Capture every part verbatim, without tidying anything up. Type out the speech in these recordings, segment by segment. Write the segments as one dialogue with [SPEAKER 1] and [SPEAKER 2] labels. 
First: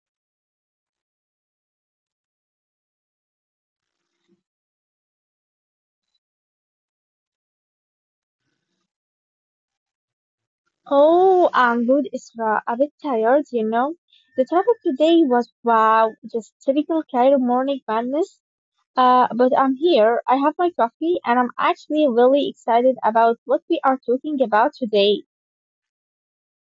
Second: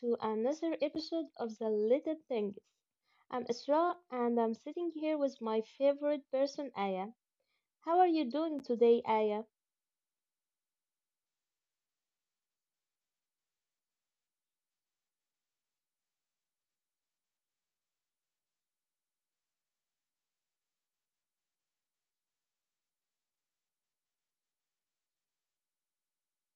[SPEAKER 1] to another episode of The Little Things. I'm Isra and I'm sitting here with my favorite person, Aya. How are you doing today, Aya?
[SPEAKER 2] Oh, I'm good, Isra. A bit tired, you know. The traffic today was wow, just typical Cairo morning madness. Uh, but I'm here. I have my coffee, and I'm actually really excited about what we are talking about today.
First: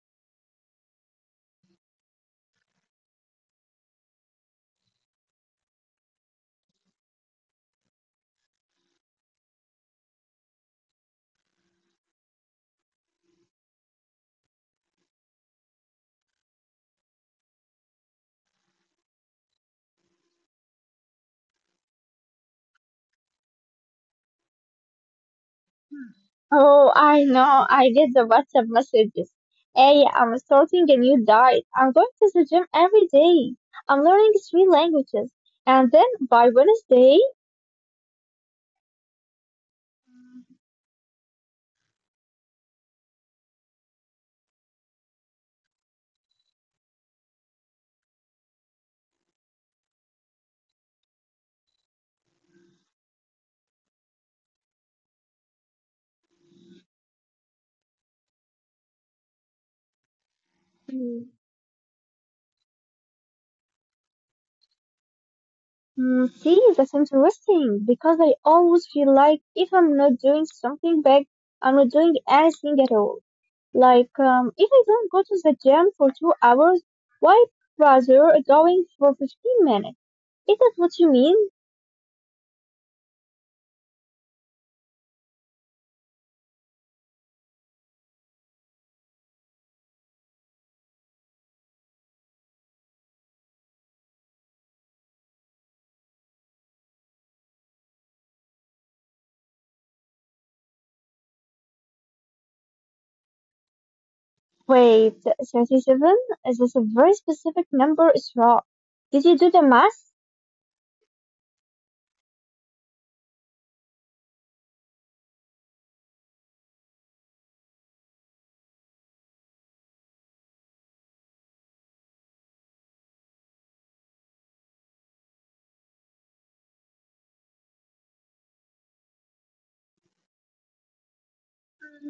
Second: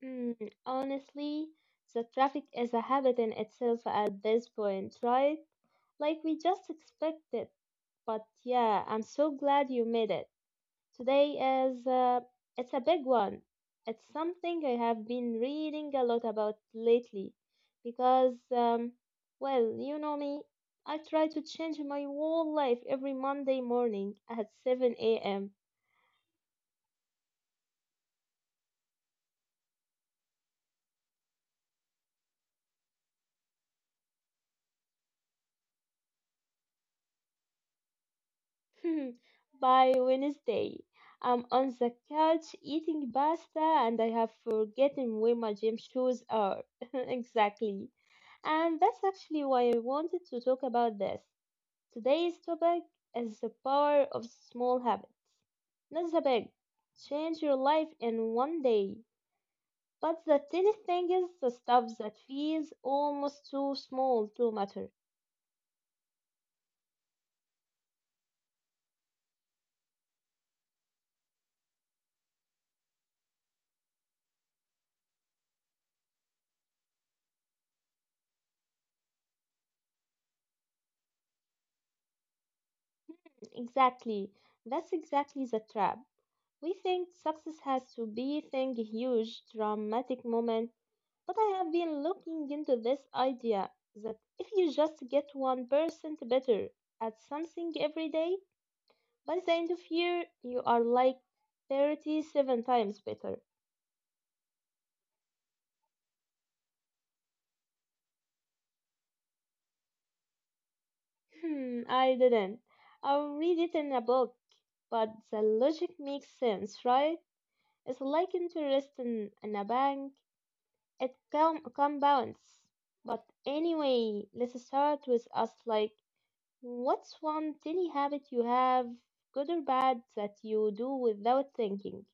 [SPEAKER 1] Hmm, honestly, the traffic is a habit in itself at this point, right? Like we just expected. But yeah, I'm so glad you made it. Today is uh, it's a big one. It's something I have been reading a lot about lately because um, well, you know me, I try to change my whole life every Monday morning at seven a m
[SPEAKER 2] Oh, I know. I get the WhatsApp messages. Hey, I'm starting a new diet. I'm going to the gym every day. I'm learning three languages, and then by Wednesday.
[SPEAKER 1] By Wednesday, I'm on the couch eating pasta and I have forgotten where my gym shoes are. Exactly. And that's actually why I wanted to talk about this. Today's topic is the power of small habits. Not the big, change your life in one day. But the tiny thing is the stuff that feels almost too small to matter.
[SPEAKER 2] Mm, see, that's interesting because I always feel like if I'm not doing something big, I'm not doing anything at all. Like, um, if I don't go to the gym for two hours, why bother going for fifteen minutes? Is that what you mean?
[SPEAKER 1] Exactly. That's exactly the trap. We think success has to be thing huge, dramatic moment. But I have been looking into this idea that if you just get one percent better at something every day, by the end of year, you are like thirty-seven times better.
[SPEAKER 2] Wait, thirty-seven? Is this a very specific number? It's wrong. Did you do the math?
[SPEAKER 1] Hmm, I didn't. I'll read it in a book, but the logic makes sense, right? It's like interest in, in a bank. It com- compounds. But anyway, let's start with us like, what's one tiny habit you have, good or bad, that you do without thinking?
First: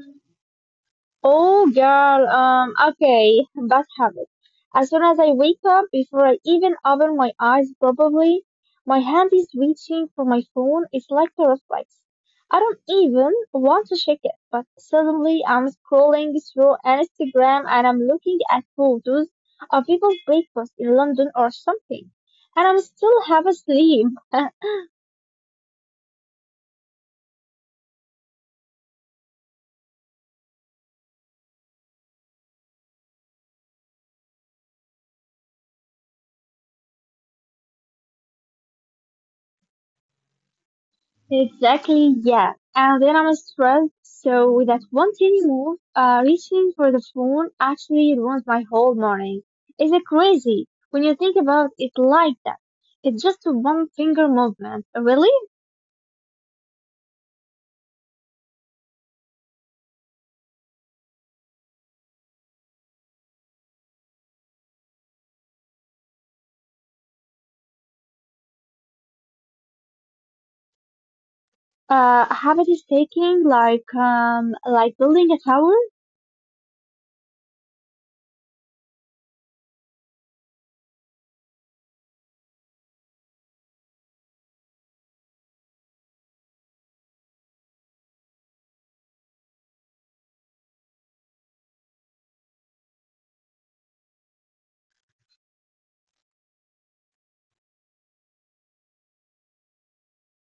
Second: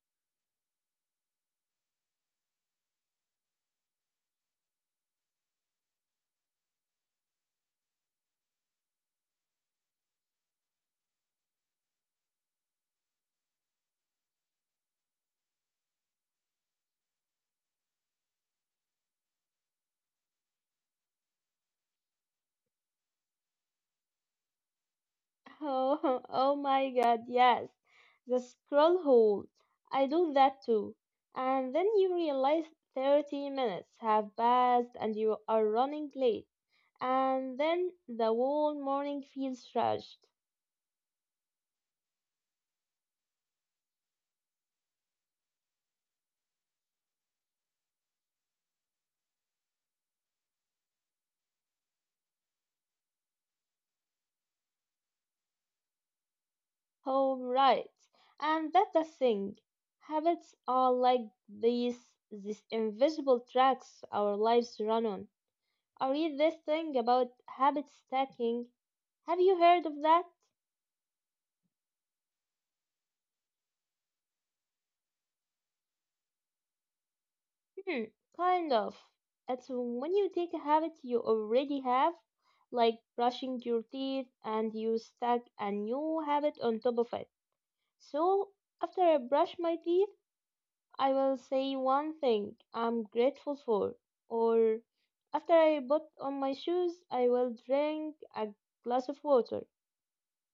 [SPEAKER 2] Oh girl, um, okay, bad habit. As soon as I wake up, before I even open my eyes probably, my hand is reaching for my phone. It's like a reflex. I don't even want to check it, but suddenly I'm scrolling through Instagram and I'm looking at photos of people's breakfast in London or something. And I'm still half asleep.
[SPEAKER 1] Oh, oh my god, yes. The scroll hole. I do that too. And then you realize thirty minutes have passed and you are running late. And then the whole morning feels rushed.
[SPEAKER 2] Exactly, yeah. And then I'm stressed, so with that one tiny move, uh, reaching for the phone actually ruins my whole morning. Is it crazy when you think about it like that? It's just a one finger movement. Really?
[SPEAKER 1] Oh, right. And that's the thing. Habits are like these, these invisible tracks our lives run on. I read this thing about habit stacking. Have you heard of that?
[SPEAKER 2] Uh, a habit is taking like, um, like building a tower?
[SPEAKER 1] Hmm, kind of. It's when you take a habit you already have, like brushing your teeth, and you stack a new habit on top of it. So, after I brush my teeth, I will say one thing I'm grateful for. Or, after I put on my shoes, I will drink a glass of water.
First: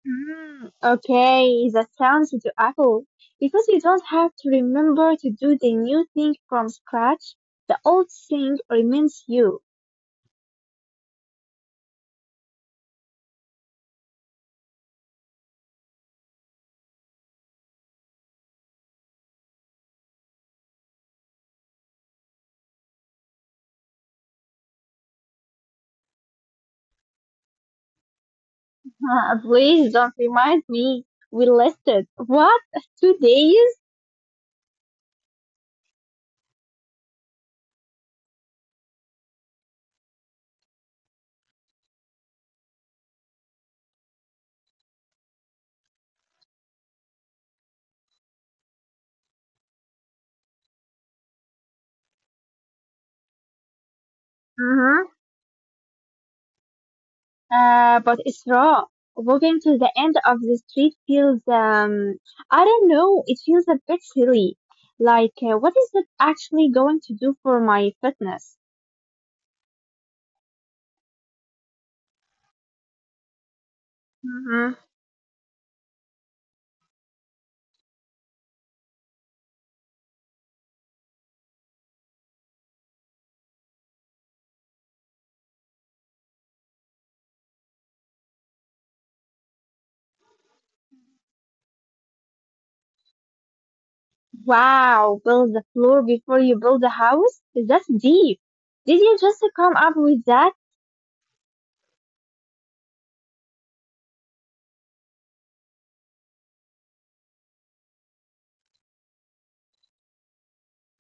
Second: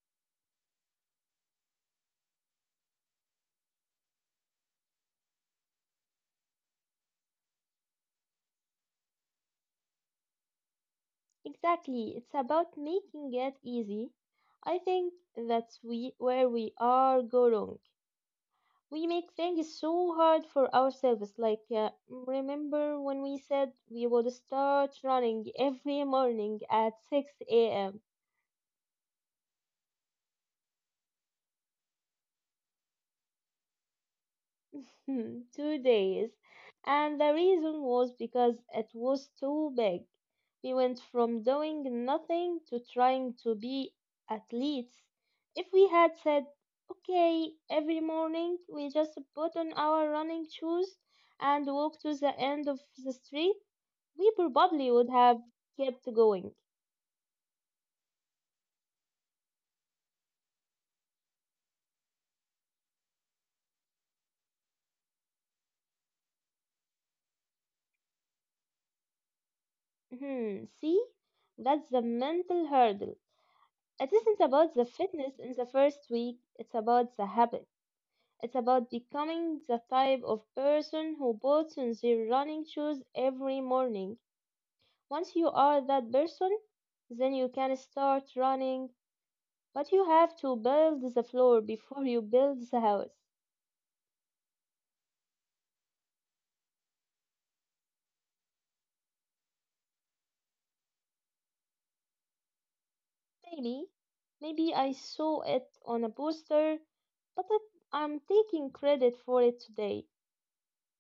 [SPEAKER 2] Mm, okay, that sounds to Apple. Because you don't have to remember to do the new thing from scratch, the old thing remains you.
[SPEAKER 1] Exactly, it's about making it easy. I think that's we, where we all go wrong. We make things so hard for ourselves. Like, uh, remember when we said we would start running every morning at six a m?
[SPEAKER 2] Uh, please don't remind me. We listed what two days.
[SPEAKER 1] Hmm, two days. And the reason was because it was too big. We went from doing nothing to trying to be athletes. If we had said, okay, every morning we just put on our running shoes and walk to the end of the street, we probably would
[SPEAKER 2] Hmm
[SPEAKER 1] have kept going.
[SPEAKER 2] Uh, but it's raw. Walking to the end of the street feels um. I don't know. It feels a bit silly. Like uh, what is it actually going to do for my fitness?
[SPEAKER 1] Hmm, see? That's the mental hurdle. It isn't about
[SPEAKER 2] Hmm
[SPEAKER 1] the fitness in the first week, it's about the habit. It's about becoming the type of person who puts on their running shoes every morning. Once you are that person, then you can start running, but you have to build the floor before you build the house.
[SPEAKER 2] Wow, build the floor before you build the house. That's deep. Did you just come up with that?
[SPEAKER 1] Maybe, maybe I saw it on a poster, but it, I'm taking credit for it today.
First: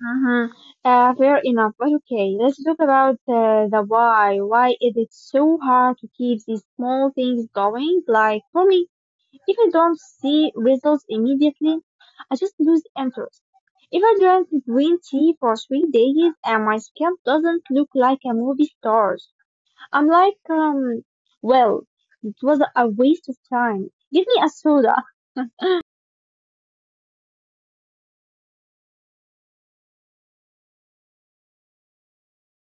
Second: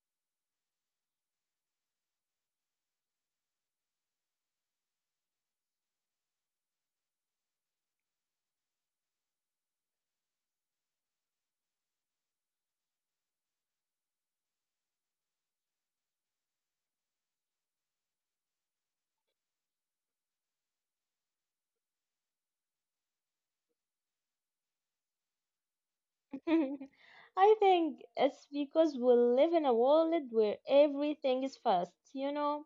[SPEAKER 2] Hmm Uh, fair enough. But okay, let's talk about uh, the why. Why is it so hard to keep these small things going? Like for me, if I don't see results immediately, I just lose interest. If I drink green tea for three days and my scalp doesn't look like a movie star's, I'm like, um, well, it was a waste of time. Give me a soda.
[SPEAKER 1] I think it's because we live in a world where everything is fast, you know?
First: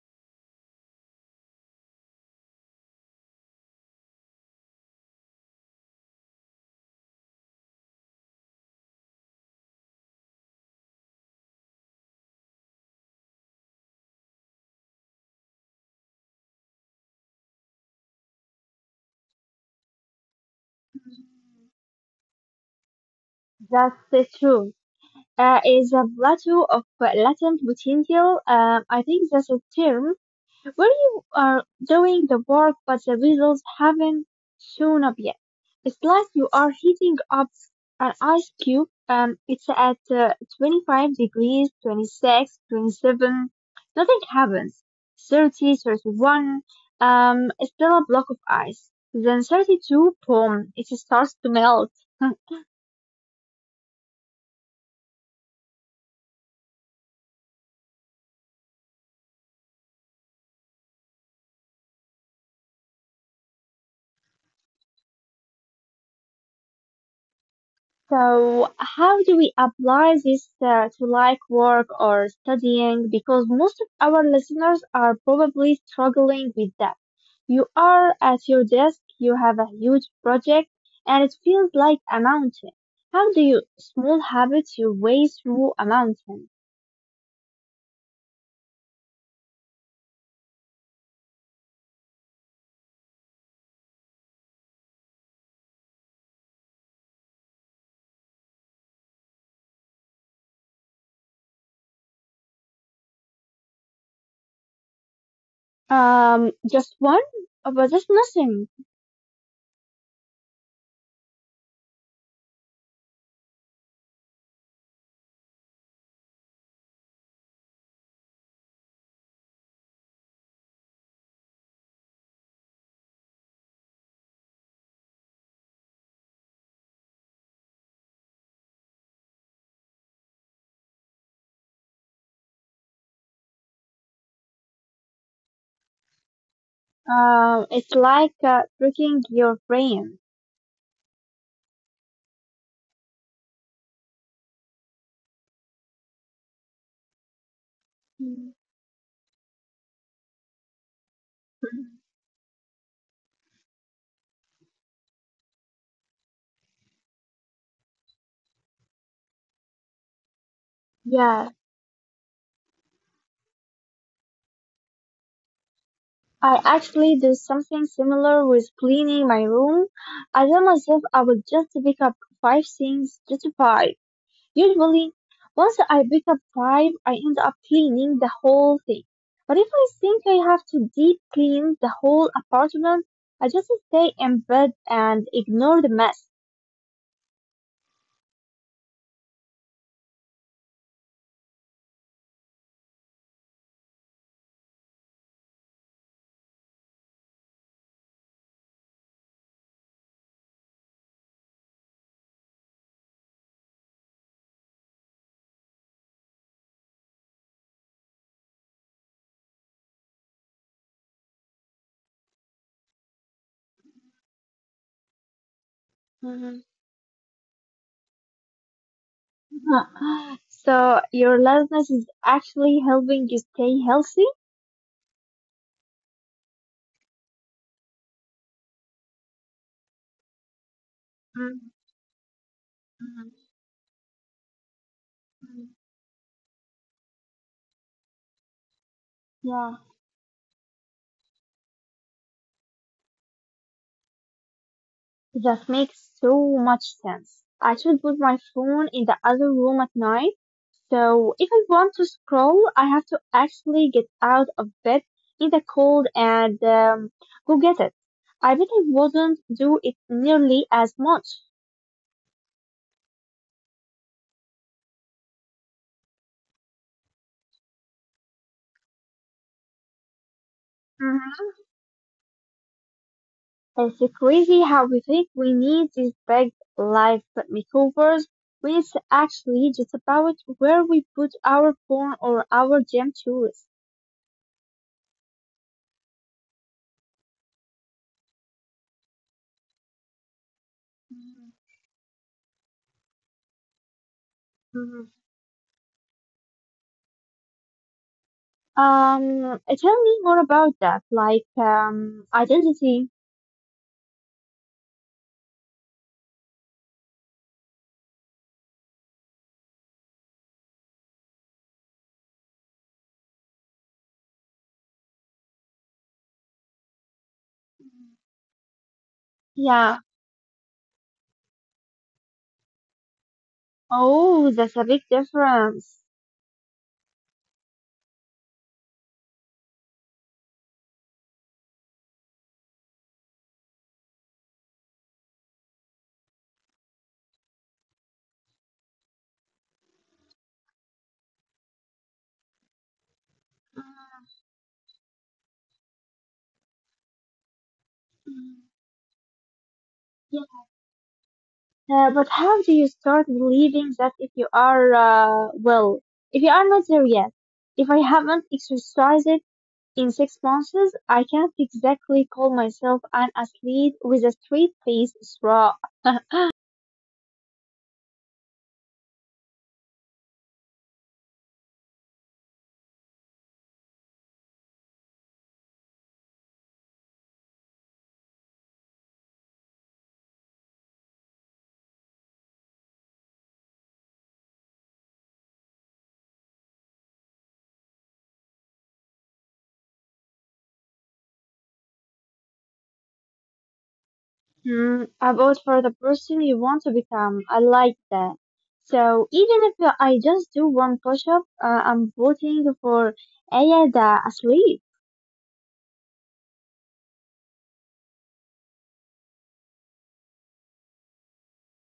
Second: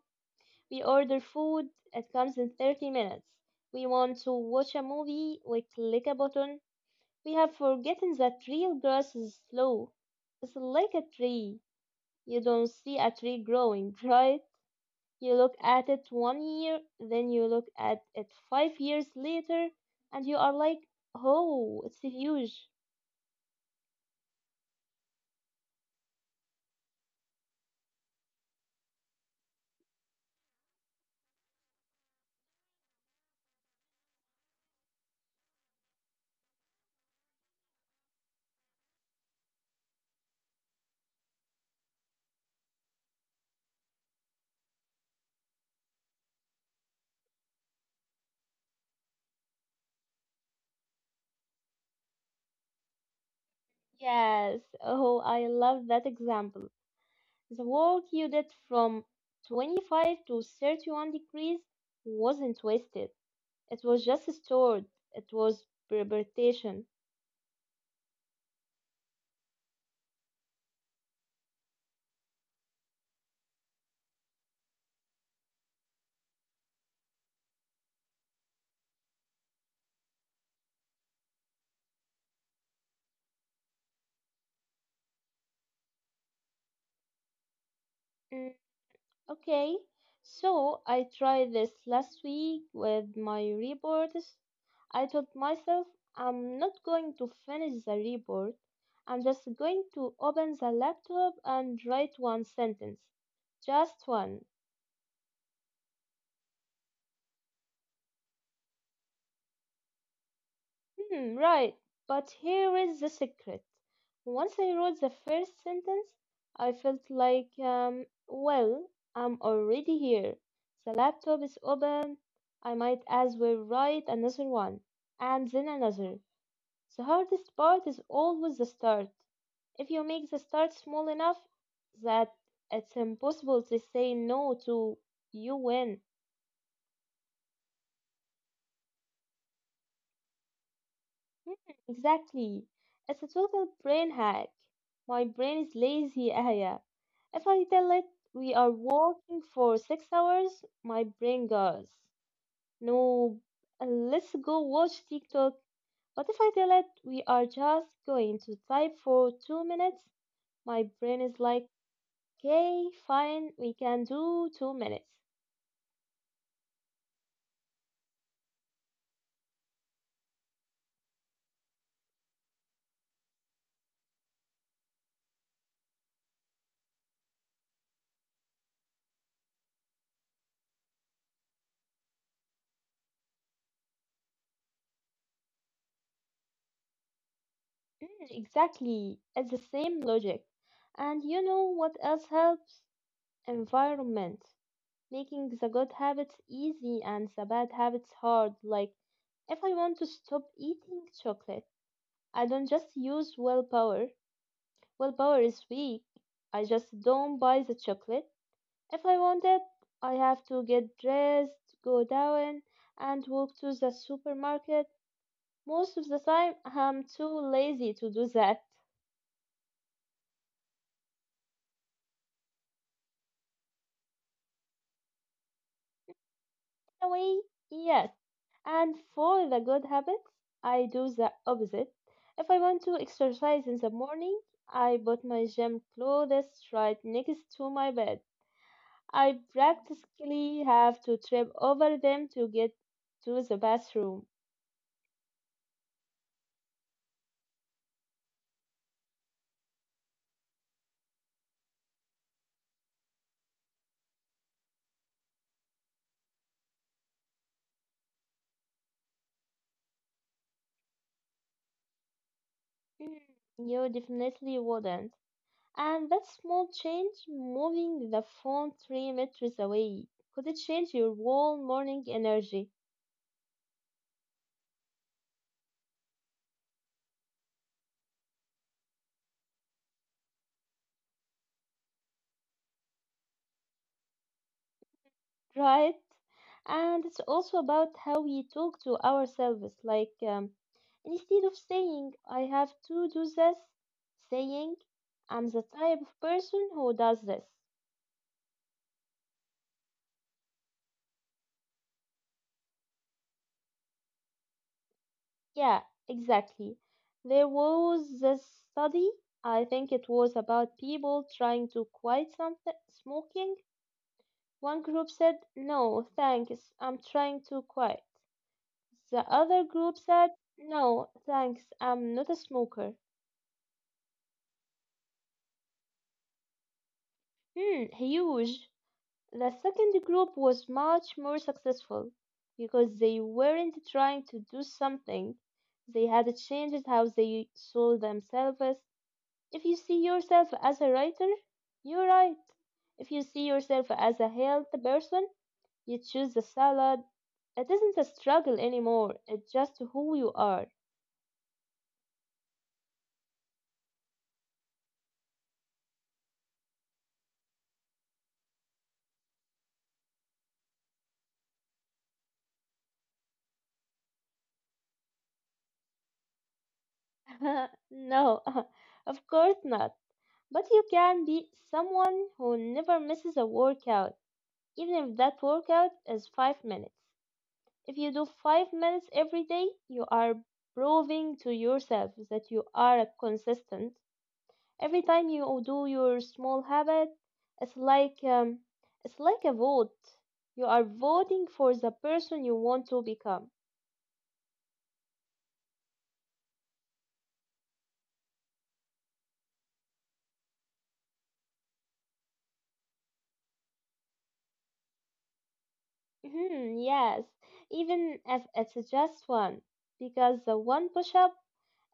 [SPEAKER 1] We order food, it comes in thirty minutes. We want to watch a movie, we click a button. We have forgotten that real grass is slow. It's like a tree. You don't see a tree growing, right? You look at it one year, then you look at it five years later, and you are like, oh, it's huge.
[SPEAKER 2] That's the truth. Uh, is a plateau of uh, latent potential. Um, I think that's a term where you are doing the work, but the results haven't shown up yet. It's like you are heating up an ice cube. Um, it's at uh, twenty-five degrees, twenty-six, twenty-seven. Nothing happens. thirty, thirty-one. Um, it's still a block of ice. Then thirty-two, boom, it starts to melt.
[SPEAKER 1] Yes, oh, I love that example. The work you did from twenty-five to thirty-one degrees wasn't wasted, it was just stored, it was preparation.
[SPEAKER 2] So, how do we apply this uh, to like work or studying? Because most of our listeners are probably struggling with that. You are at your desk, you have a huge project, and it feels like a mountain. How do you small habits your way through a mountain?
[SPEAKER 1] Okay, so I tried this last week with my reports. I told myself I'm not going to finish the report. I'm just going to open the laptop and write one sentence. Just one.
[SPEAKER 2] Um, just one. Uh, but that's nothing.
[SPEAKER 1] Hmm, right. But here is the secret. Once I wrote the first sentence, I felt like, um, well, I'm already here. The laptop is open. I might as well write another one, and then another. The hardest part is always the start. If you make the start small enough that it's impossible to say no to, you win.
[SPEAKER 2] Um, it's like uh, tricking your brain.
[SPEAKER 1] Hmm, exactly. It's a total brain hack. My brain is lazy, Aya. If I tell it we
[SPEAKER 2] Mm.
[SPEAKER 1] are walking for six hours, my brain goes, no, let's go watch TikTok. But if I tell it we are just going to type for two minutes, my brain is
[SPEAKER 2] Yes.
[SPEAKER 1] like, okay, fine, we can do two minutes.
[SPEAKER 2] I actually did something similar with cleaning my room. I told myself I would just pick up five things, just five. Usually, once I pick up five, I end up cleaning the whole thing. But if I think I have to deep clean the whole apartment, I just stay in bed and ignore the mess.
[SPEAKER 1] Mm, exactly, it's the same logic. And you know what else helps? Environment. Making the good habits easy and the bad habits hard, like if I want to stop eating chocolate, I don't just use willpower. Willpower is weak. I just don't buy the chocolate. If I want it, I have to get dressed, go down, and walk to the supermarket. Most of the time,
[SPEAKER 2] Mhm.
[SPEAKER 1] I'm too lazy to do that.
[SPEAKER 2] Huh. So your laziness is actually helping you stay healthy?
[SPEAKER 1] In a way, yes. And for the good habits, I do the
[SPEAKER 2] Mhm.
[SPEAKER 1] opposite. If I want to
[SPEAKER 2] Mhm.
[SPEAKER 1] exercise in the morning, I put my gym clothes right next to my bed. I
[SPEAKER 2] Yeah.
[SPEAKER 1] practically have to trip over them to get to the bathroom.
[SPEAKER 2] That makes so much sense. I should put my phone in the other room at night. So if I want to scroll, I have to actually get out of bed in the cold and um, go get it. I bet I wouldn't do it nearly as much.
[SPEAKER 1] Mm, you definitely wouldn't. And that small change, moving the phone three meters away, could it change your whole
[SPEAKER 2] Mhm.
[SPEAKER 1] morning energy,
[SPEAKER 2] It's crazy how we think we need these big life makeovers when it's actually just about where we put our phone or our gym tools.
[SPEAKER 1] right? And it's also about how we talk to ourselves. Like, um, instead of saying, I have to do this, saying, I'm the type of person who does this.
[SPEAKER 2] Um, tell me more about that, like um, identity.
[SPEAKER 1] Yeah, exactly. There was this study, I think it was about people trying to quit something smoking. One group said, "No, thanks, I'm trying to quit." The other group
[SPEAKER 2] Yeah.
[SPEAKER 1] said, "No, thanks, I'm not a smoker."
[SPEAKER 2] Oh, that's a big difference.
[SPEAKER 1] Hmm, huge. The second group was much more successful because they weren't trying to do something. They had changed how they saw themselves. If you see yourself as a writer, you write. If you see yourself as a healthy person, you choose the salad. It isn't a struggle
[SPEAKER 2] Mm,
[SPEAKER 1] anymore, it's just who you
[SPEAKER 2] yeah.
[SPEAKER 1] are.
[SPEAKER 2] Uh, but how do you start believing that if you are, uh, well, if you are not there yet, if I haven't exercised it in six months, I can't exactly call myself an athlete with a straight face.
[SPEAKER 1] No, of course not. But you can be someone who never misses a workout, even if that workout is five minutes. If you do five minutes every day, you are proving to yourself that you are consistent. Every time you do your small habit, it's like um, it's like a vote. You are voting for the person you want to become.
[SPEAKER 2] Mm, I vote for the person you want to become. I like that. So even if I just do one push-up, uh, I'm voting for Aya the athlete.
[SPEAKER 1] Hmm, yes, even if it's just one, because the one push-up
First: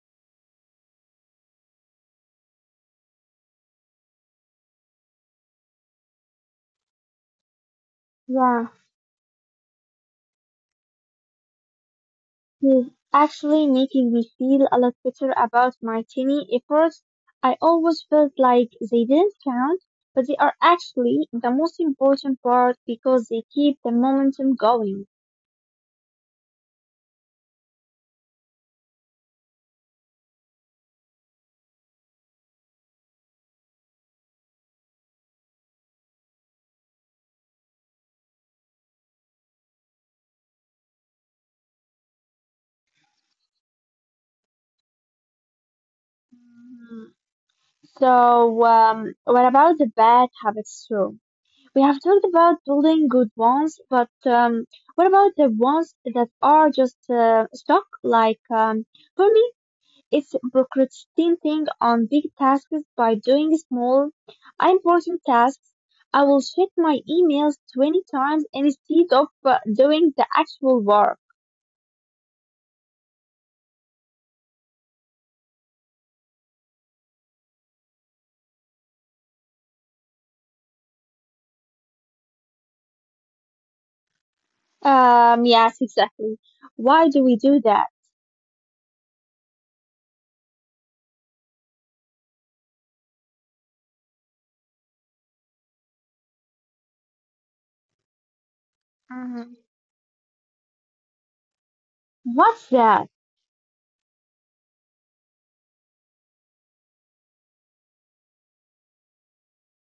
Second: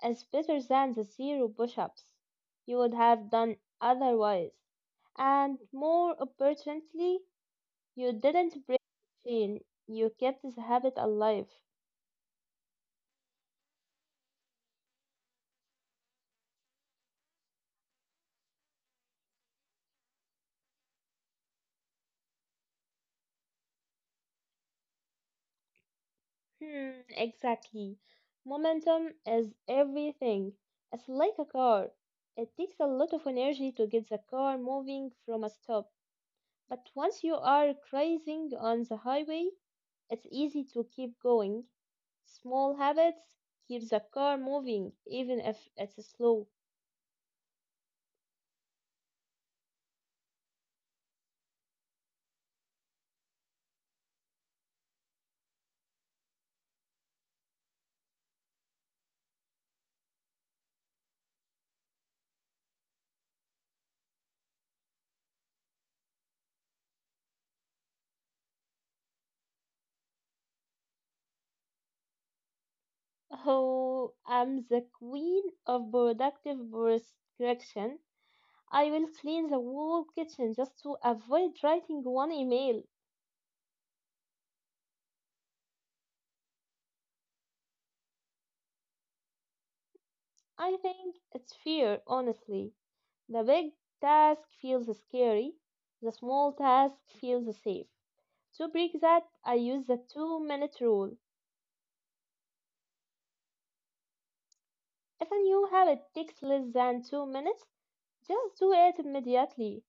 [SPEAKER 1] is better than the zero push-ups you would have done otherwise. And more importantly, you didn't
[SPEAKER 2] Yeah,
[SPEAKER 1] break the chain. You kept the habit alive.
[SPEAKER 2] he's actually making me feel a lot better about my tiny efforts. I always felt like they didn't count, but they are actually the most important part because they keep the momentum going.
[SPEAKER 1] Hmm, exactly. Momentum is everything. It's like a car. It takes a lot of energy to get the car moving from a stop, but once you are cruising on the highway, it's easy to keep going. Small habits keep the car moving, even if it's slow.
[SPEAKER 2] Mm, so, um, what about the bad habits too? We have talked about building good ones, but um, what about the ones that are just uh, stuck? Like um, for me, it's procrastinating on big tasks by doing small, unimportant tasks. I will check my emails twenty times instead of uh, doing the actual work.
[SPEAKER 1] Oh, I'm the queen of productive prescription. I will clean the whole kitchen just to avoid writing one email.
[SPEAKER 2] Um, yes, exactly. Why do we do that?
[SPEAKER 1] I think it's fear, honestly. The big task feels scary, the small task feels safe. To break that, I
[SPEAKER 2] Hmm
[SPEAKER 1] use the two minute rule.
[SPEAKER 2] What's that?
[SPEAKER 1] If a new habit takes less than two minutes, just do it immediately.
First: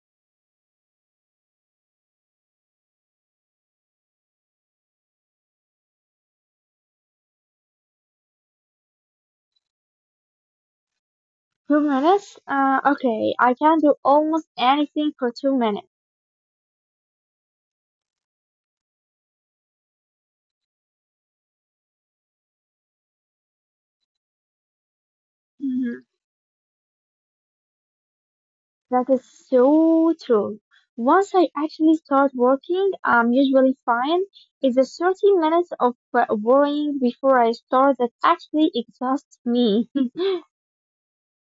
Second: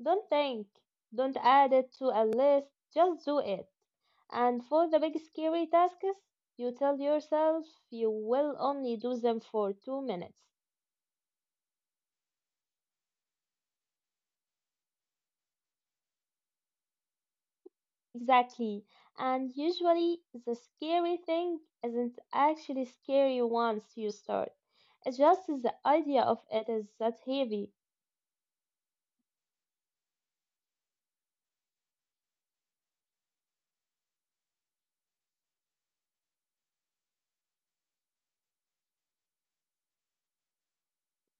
[SPEAKER 1] Don't think, don't add it to a list, just do it. And for the big scary tasks, you tell yourself you will only do them for two minutes.
[SPEAKER 2] Two minutes? Uh, okay, I can do almost anything for two minutes.
[SPEAKER 1] Exactly. And usually, the scary thing isn't actually scary once you start. It's just the
[SPEAKER 2] Mhm.
[SPEAKER 1] idea of it is that heavy.
[SPEAKER 2] That is so true. Once I actually start working, I'm usually fine. It's the thirty minutes of uh, worrying before I start that actually exhausts me.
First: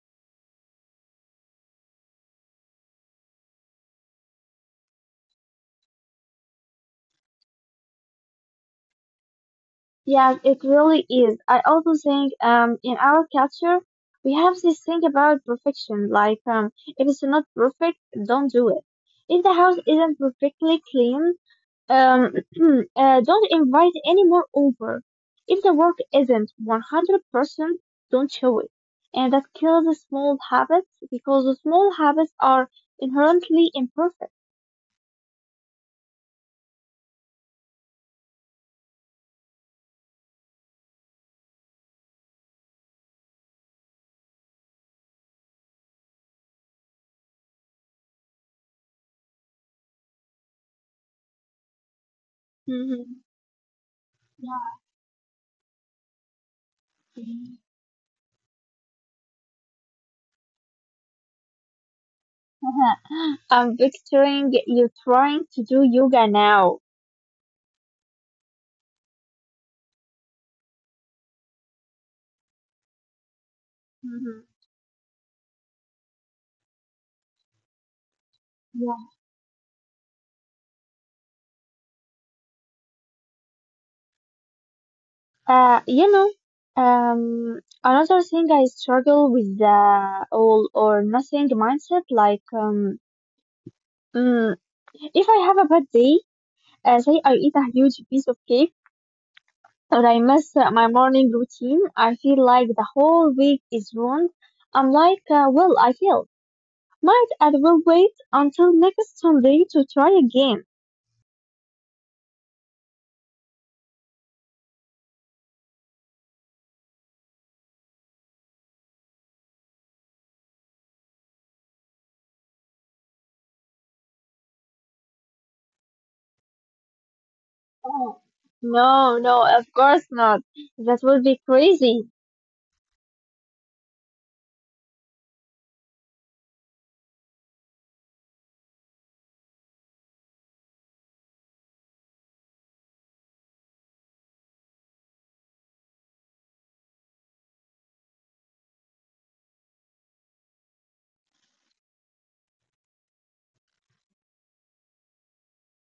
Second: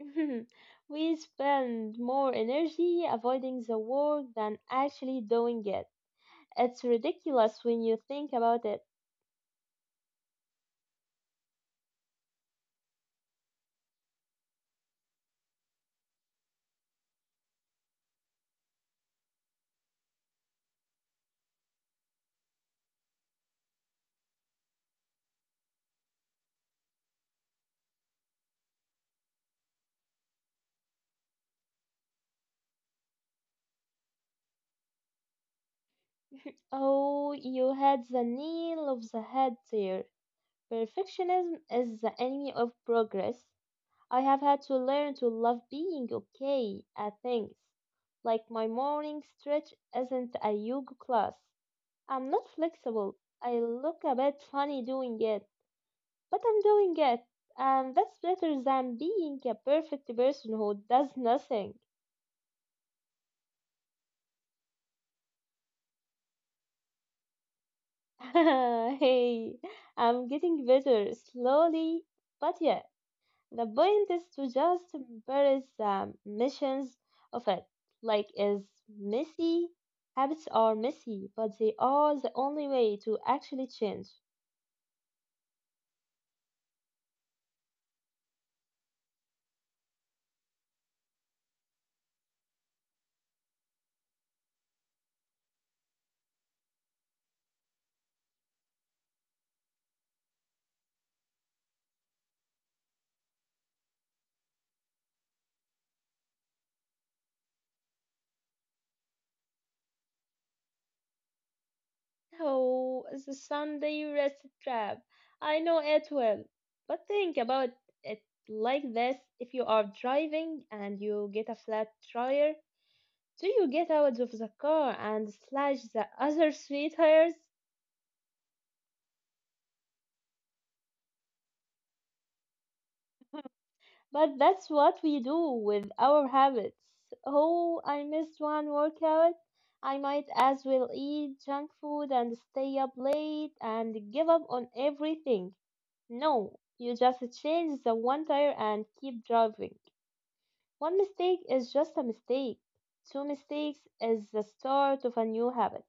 [SPEAKER 1] We spend more energy avoiding the work than actually doing it. It's ridiculous when you think about it.
[SPEAKER 2] Yeah, it really is. I also think um, in our culture, we have this thing about perfection. Like, um, if it's not perfect, don't do it. If the house isn't perfectly clean, Um, uh, don't invite any more over. If the work isn't one hundred percent, don't show it. And that kills the small habits because the small habits are inherently imperfect.
[SPEAKER 1] Oh, you had the nail of the head there. Perfectionism is the enemy of progress. I have had to learn to love being okay at things. Like my morning stretch isn't a yoga class. I'm not flexible.
[SPEAKER 2] Mhm.
[SPEAKER 1] I look a bit
[SPEAKER 2] Yeah.
[SPEAKER 1] funny doing it, but I'm doing it. And that's better than being a perfect person who does nothing.
[SPEAKER 2] I'm picturing you trying to do yoga now.
[SPEAKER 1] Hey, I'm getting better slowly, but yeah. The point is
[SPEAKER 2] Mhm.
[SPEAKER 1] to just embrace the missions of it. Like is
[SPEAKER 2] Yeah.
[SPEAKER 1] messy. Habits are messy, but they are the only way to actually change.
[SPEAKER 2] Uh, you know, um, another thing I struggle with the all or nothing mindset, like, um, mm, if I have a bad day, Uh, say I eat a huge piece of cake or I miss uh, my morning routine, I feel like the whole week is ruined. I'm like, uh, well, I failed. Might as well wait until next Sunday to try again.
[SPEAKER 1] Oh, the Sunday rest trap. I know it well. But think about it like this. If you are driving and you get a flat tire, do you get out of the car and slash the other three tires?
[SPEAKER 2] Oh, no, no, of course not. That would be crazy.
[SPEAKER 1] But that's what we do with our habits. Oh, I missed one workout. I might as well eat junk food and stay up late and give up on everything. No, you just change the one tire and keep driving. One mistake is just a mistake. Two mistakes is the start of a new habit.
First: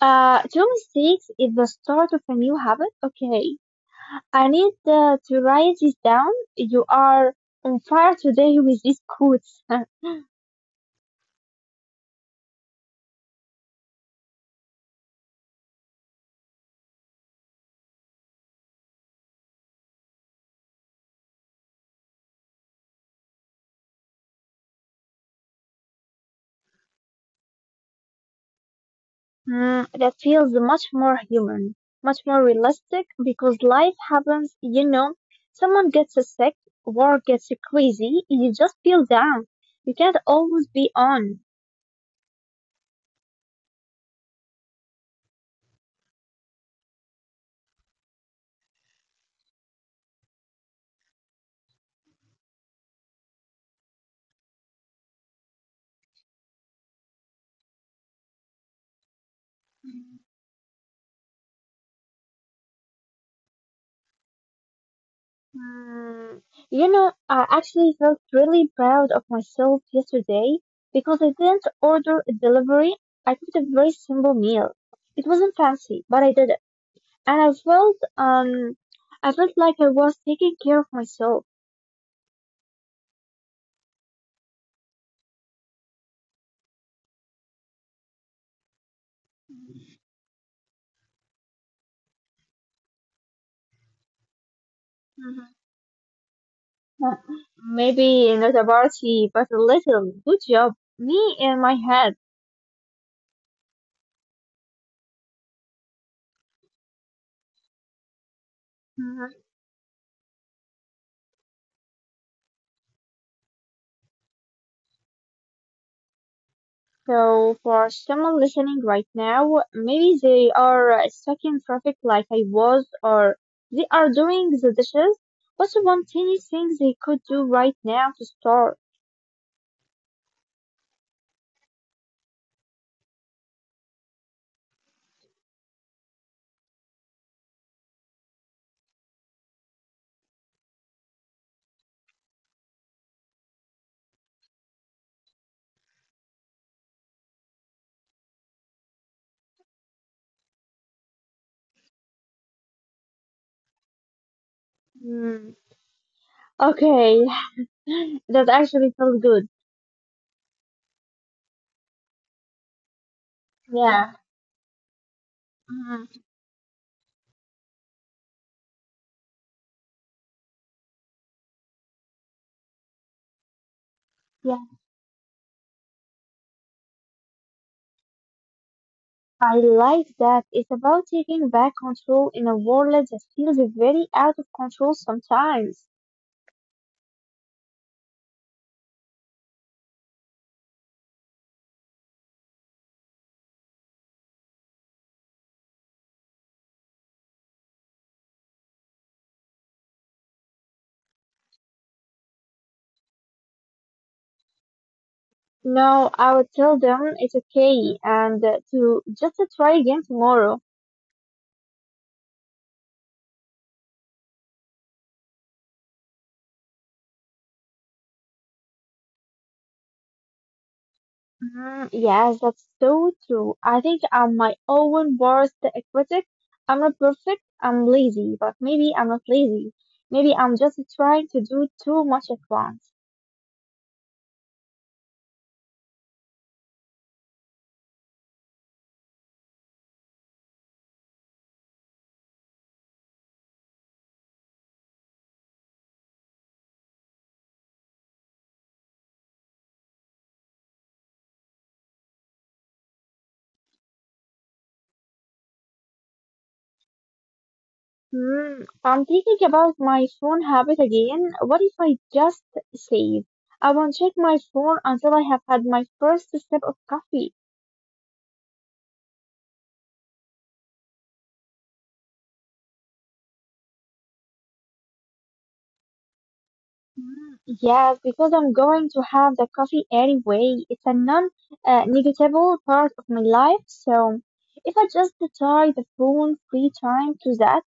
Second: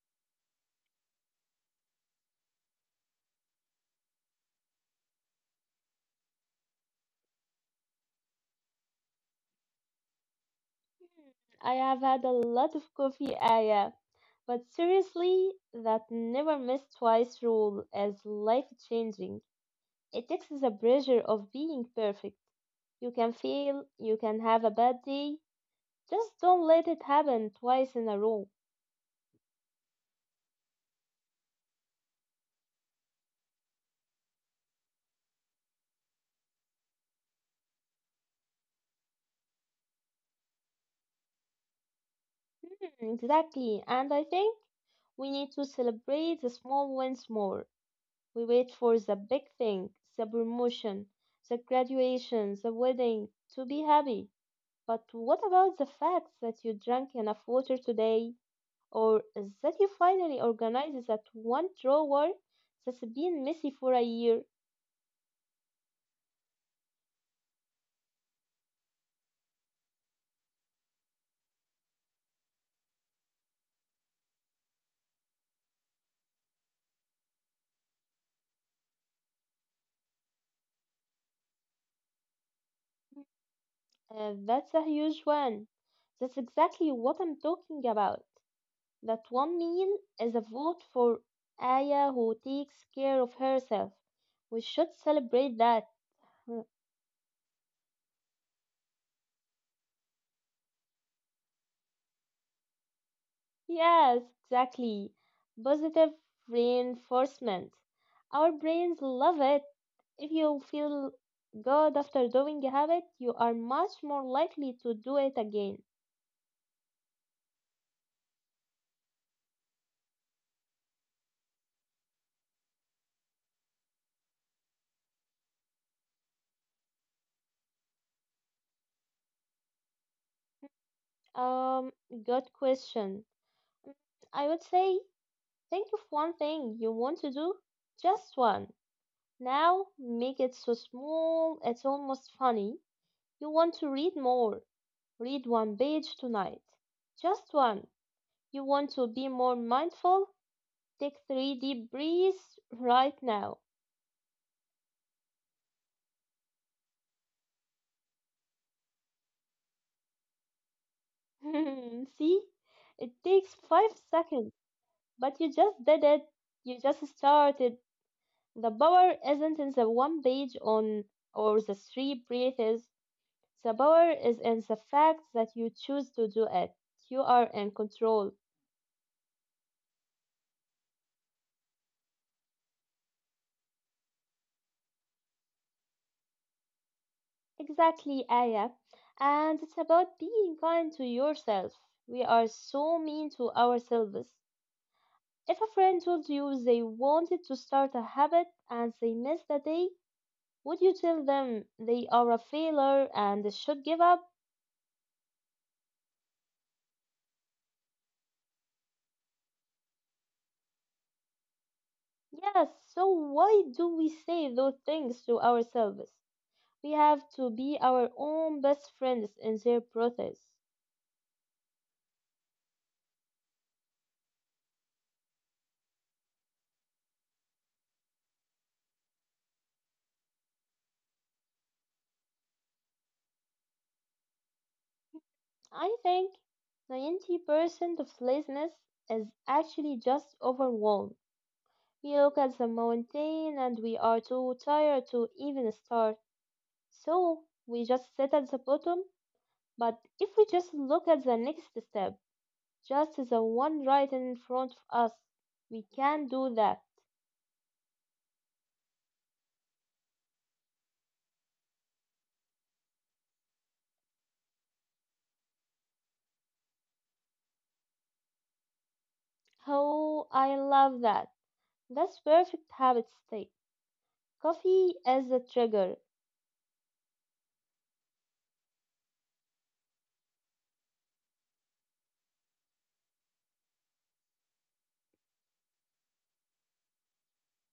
[SPEAKER 2] Uh, two mistakes is the start of a new habit. Okay, I need uh, to write this down. You are on fire today with these quotes.
[SPEAKER 1] I have had a lot of coffee, Aya, but seriously, that never miss twice rule is life changing. It takes the pressure of being perfect. You can fail, you can have a bad day. Just don't let it happen twice in a row.
[SPEAKER 2] Mm, that feels much more human, much more realistic because life happens, you know. Someone gets sick, work gets crazy, you just feel down. You can't always be on.
[SPEAKER 1] Mm, exactly, and I think we need to celebrate the small wins more. We wait for the big thing, the promotion, the graduation, the wedding to be happy. But what about the fact that you drank enough water today? Or that you finally organized that one drawer that's been messy for a year?
[SPEAKER 2] Mm, you know, I actually felt really proud of myself yesterday because I didn't order a delivery. I cooked a very simple meal. It wasn't fancy, but I did it. And I felt, um, I felt like I was taking care of myself.
[SPEAKER 1] Uh, that's a huge one. That's exactly what I'm talking about. That one meal is a vote for Aya who takes care of herself. We should
[SPEAKER 2] Mm-hmm.
[SPEAKER 1] celebrate that.
[SPEAKER 2] Maybe not a party, but a little. Good job. Me in my head.
[SPEAKER 1] Yes, exactly. Positive reinforcement. Our brains
[SPEAKER 2] Mhm.
[SPEAKER 1] love it. If you feel good after doing a habit, you are much more likely to do it again.
[SPEAKER 2] So, for someone listening right now, maybe they are uh, stuck in traffic like I was, or they are doing the dishes. What's one tiny thing they could do right now to start?
[SPEAKER 1] Um, Good question. I would say think of one thing you want to do, just one. Now make it so small it's almost funny. You want to read more. Read one page tonight. Just one. You want to be more mindful. Take three deep breaths right now.
[SPEAKER 2] Mm. Okay, that actually felt good.
[SPEAKER 1] See? It takes five
[SPEAKER 2] Yeah.
[SPEAKER 1] seconds, but you just did it.
[SPEAKER 2] Mhm.
[SPEAKER 1] You just started. The power isn't in the one page on or the three breathes. The power is
[SPEAKER 2] Yeah,
[SPEAKER 1] in the fact that you choose to do it. You are in control.
[SPEAKER 2] I like that. It's about taking back control in a world that feels very out of control sometimes.
[SPEAKER 1] Exactly, Aya. And it's about being kind to yourself. We are so mean to ourselves. If a friend told you they wanted to start a habit and they missed a day, would you tell them they are a failure and should give up?
[SPEAKER 2] No, I would tell them it's okay and uh, to just to try again tomorrow.
[SPEAKER 1] Yes, so why do we say those things to ourselves? We have to be our own best friends in their process.
[SPEAKER 2] Mm, yes, that's so true. I think I'm my own worst critic. I'm not perfect. I'm lazy, but maybe I'm not lazy. Maybe I'm just trying to do too much at once.
[SPEAKER 1] I think ninety percent of laziness is actually just overwhelm. We look at the mountain and we are too tired to even start, so we just sit at the bottom. But if we just look at the next step, just the one right in front of us, we can do that.
[SPEAKER 2] Hmm, I'm thinking about my phone habit again. What if I just say, I won't check my phone until I have had my first sip of coffee?
[SPEAKER 1] Oh, I love that. That's perfect habit state. Coffee is the trigger.
[SPEAKER 2] Hmm, yes, because I'm going to have the coffee anyway. It's a non uh, negotiable part of my life. So if I just tie the phone free time to that,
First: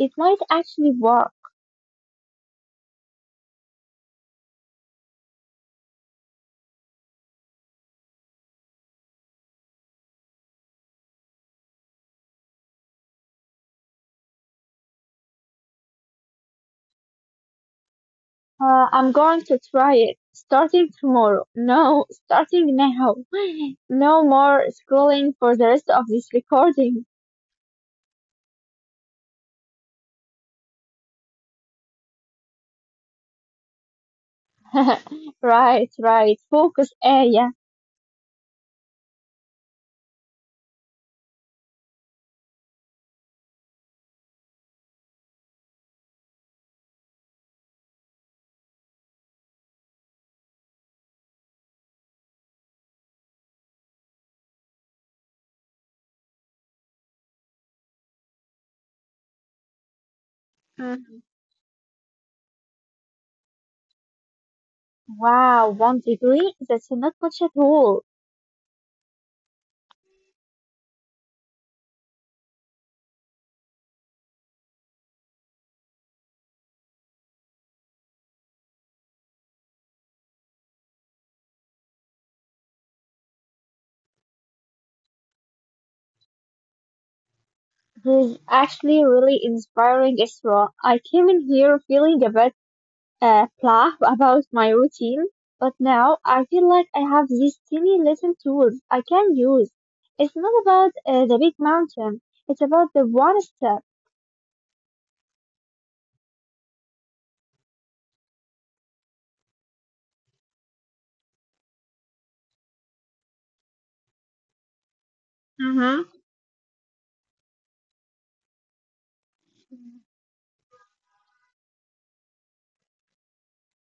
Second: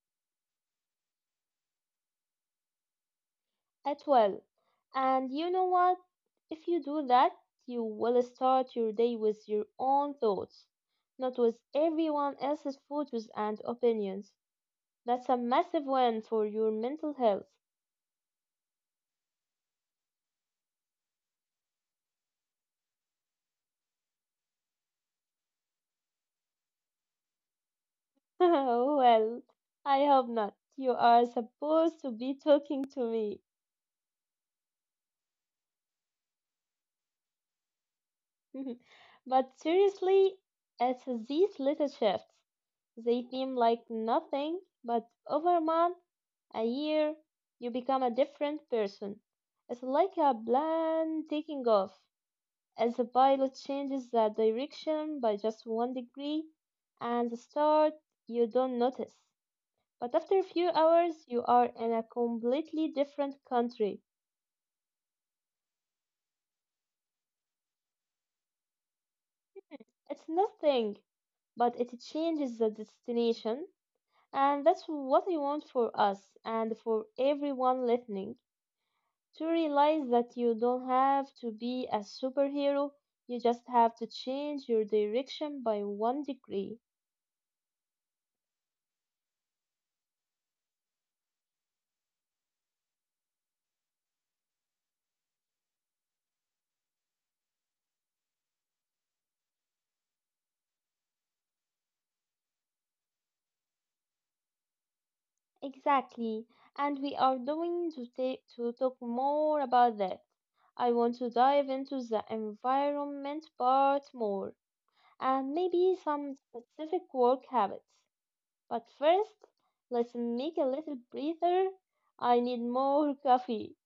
[SPEAKER 2] it might actually work.
[SPEAKER 1] At well. And you know what? If you do that, you will start your day with your own thoughts, not with everyone else's photos and opinions. That's a massive win for your mental health.
[SPEAKER 2] Uh, I'm going to try it. Starting tomorrow. No, starting now. No more scrolling for the rest of this recording.
[SPEAKER 1] Well, I hope not. You are supposed to be talking to me.
[SPEAKER 2] Right, right. Focus area.
[SPEAKER 1] But seriously, it's these little shifts. They seem like nothing, but over month a year, you become a different person. It's like a plane taking off, as the pilot changes the direction by just one degree, and the start you don't notice. But after a few
[SPEAKER 2] Mhm.
[SPEAKER 1] hours, you are in a completely different country.
[SPEAKER 2] Wow, one degree? That's not much at all.
[SPEAKER 1] It's nothing, but it changes the destination, and that's what I want for us and for everyone listening, to realize that you don't have to be a superhero, you just have to change your direction by one degree.
[SPEAKER 2] This is actually really inspiring, Isra. I came in here feeling a bit uh, blah about my routine, but now I feel like I have these tiny little tools I can use. It's not about uh, the big mountain, it's about the one step.
[SPEAKER 1] Exactly, and we are going to take to talk more about that. I want to dive into the environment part more and maybe
[SPEAKER 2] Mm-hmm.
[SPEAKER 1] some specific work habits. But first, let's make a little breather. I need more coffee.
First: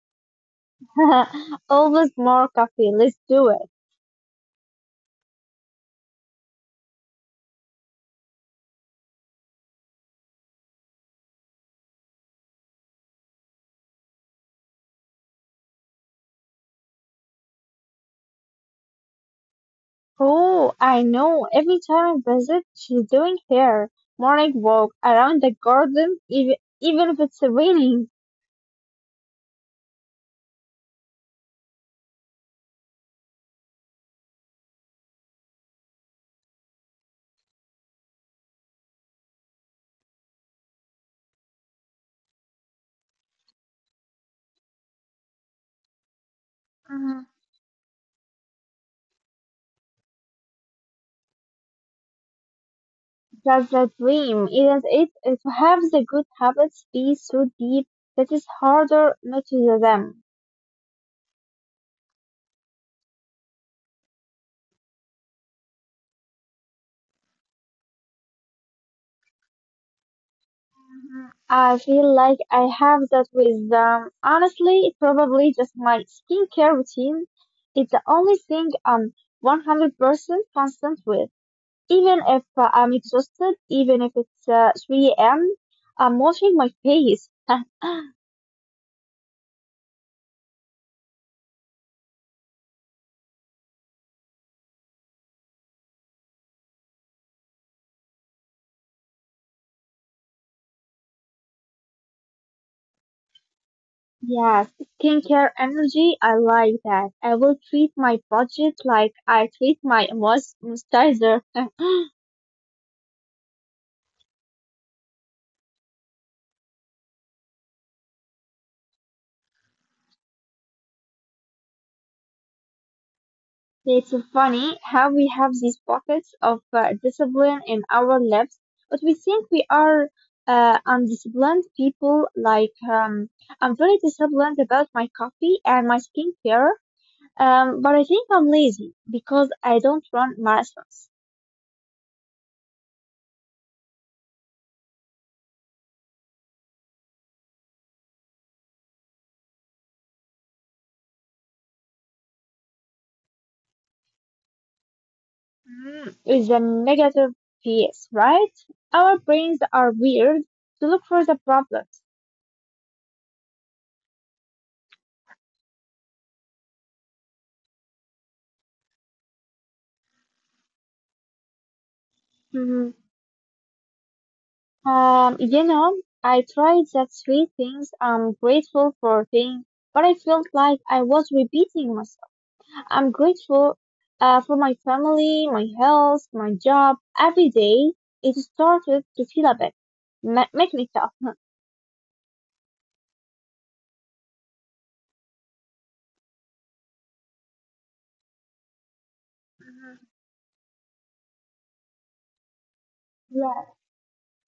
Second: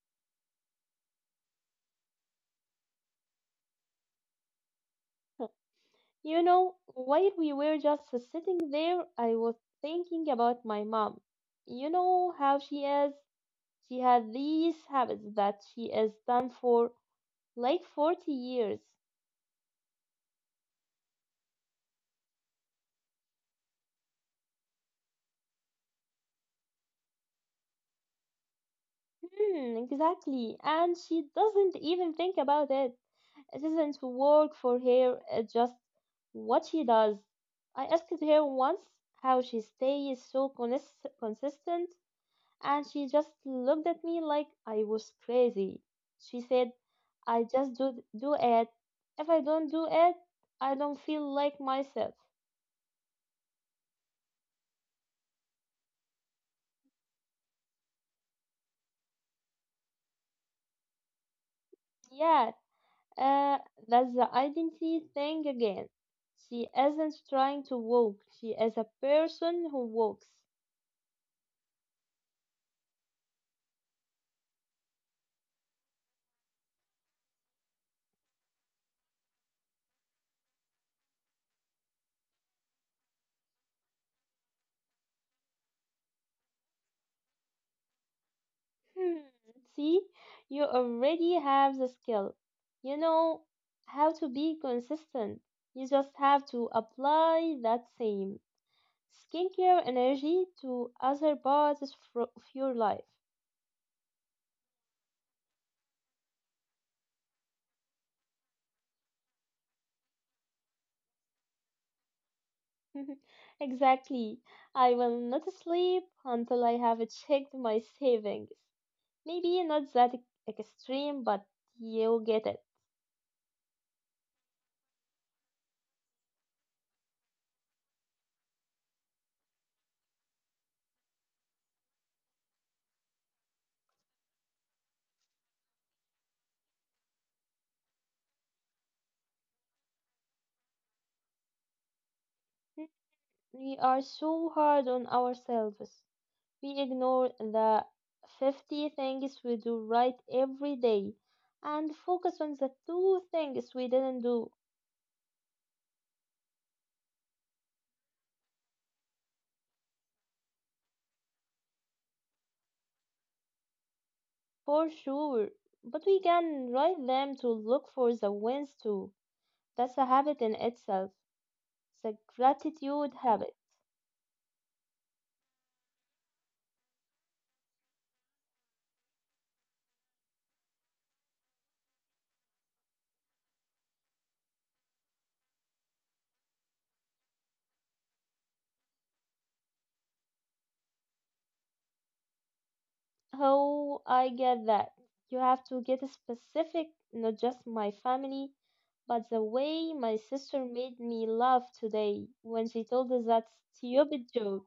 [SPEAKER 2] Always more coffee, let's do it.
[SPEAKER 1] You know, while we were just sitting there, I was thinking about my mom. You know how she is? She had these habits that she has done for like forty years.
[SPEAKER 2] Oh, I know, every time I visit, she's doing her morning walk around the garden, even, even if it's raining.
[SPEAKER 1] Hmm, exactly. And she doesn't even think about it. It isn't work for her, it's just what she does. I asked her once how she stays so cons- consistent, and she just looked at me like I was crazy. She said, I just do, do it. If I don't do it, I don't feel like myself.
[SPEAKER 2] That's the dream, isn't it? Is to have the good habits be so deep that it's harder not to do them.
[SPEAKER 1] Yeah, uh, that's the identity thing again. She isn't trying to walk, she is a person who walks.
[SPEAKER 2] Mhm. I feel like I have that with, um, honestly, it's probably just my skincare routine. It's the only thing I'm one hundred percent constant with. Even if uh, I'm exhausted, even if it's uh, three a m, I'm washing my face.
[SPEAKER 1] Hmm, see, you already have the skill. You know how to be consistent. You just have to apply that same skincare energy to other parts of fro- of your life.
[SPEAKER 2] Yes, skincare energy, I like that. I will treat my budget like I treat my moist- moisturizer.
[SPEAKER 1] Exactly. I will not sleep until I have checked my savings. Maybe not that ex- extreme, but you get it.
[SPEAKER 2] It's funny how we have these pockets of uh, discipline in our lives, but we think we are uh, undisciplined people. Like, um, I'm very disciplined about my coffee and my skincare, um, but I think I'm lazy because I don't run marathons.
[SPEAKER 1] We are so hard on ourselves. We ignore the fifty things we do right every day and focus on the two things we didn't do
[SPEAKER 2] Mm, with the negative piece, right? Our brains are weird to look for the problems.
[SPEAKER 1] for sure. But we can write them to look for the wins too. That's a habit in itself. The
[SPEAKER 2] Mhm.
[SPEAKER 1] gratitude habit.
[SPEAKER 2] Um, you know, I tried that three things I'm grateful for thing, but I felt like I was repeating myself. I'm grateful uh, for my family, my health, my job. Every day, it started to feel a bit me- make me tough.
[SPEAKER 1] Oh, I get that. You have to get specific, not just my family, but the way my sister made me laugh today when she told us that stupid joke,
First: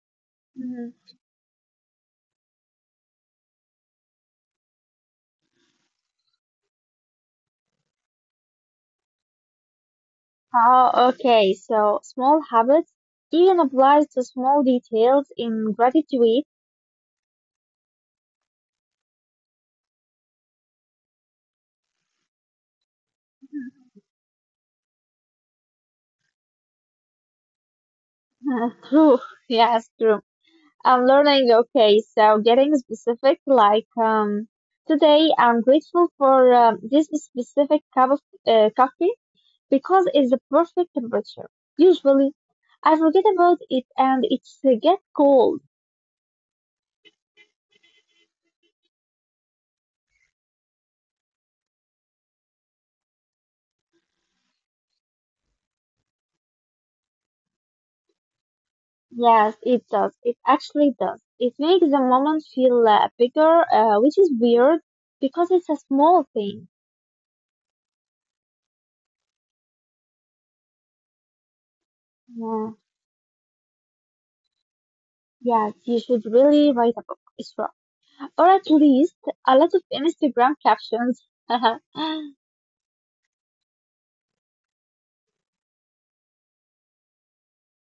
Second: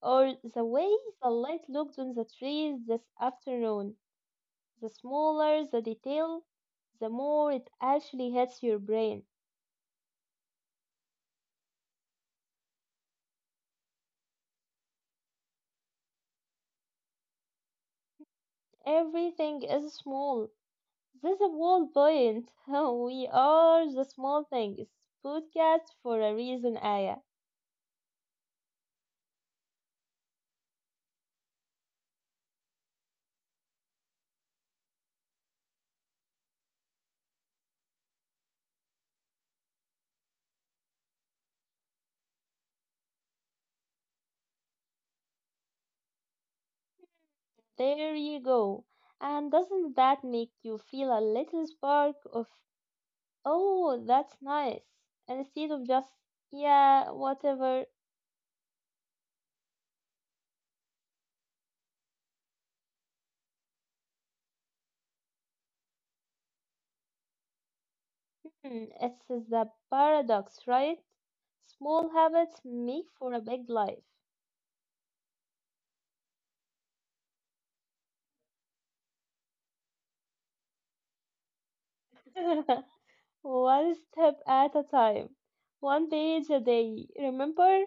[SPEAKER 1] or the
[SPEAKER 2] Yeah.
[SPEAKER 1] way the light looked on the trees this afternoon. The smaller the detail, the more it actually hits your brain.
[SPEAKER 2] Oh, okay. So small habits even applies to small details in gratitude.
[SPEAKER 1] Everything is small. That's a bold point. We are the small things podcast for a reason, Aya.
[SPEAKER 2] True. Yes, true. I'm learning. Okay. So getting specific, like, um, today I'm grateful for um, this specific cup of uh, coffee because it's the perfect temperature. Usually I forget about it and it's uh, get cold.
[SPEAKER 1] There you go. And doesn't that make you feel a little spark of, oh, that's nice, instead of just, yeah, whatever?
[SPEAKER 2] Yes, it does. It actually does. It makes the moment feel uh, bigger, uh, which is weird because it's a small thing.
[SPEAKER 1] Hmm, it's the paradox, right? Small habits
[SPEAKER 2] Yeah.
[SPEAKER 1] make for a big life.
[SPEAKER 2] Yes, you should really write a book, Isra. Or at least a lot of Instagram captions.
[SPEAKER 1] One step at a time, one page a day. Remember?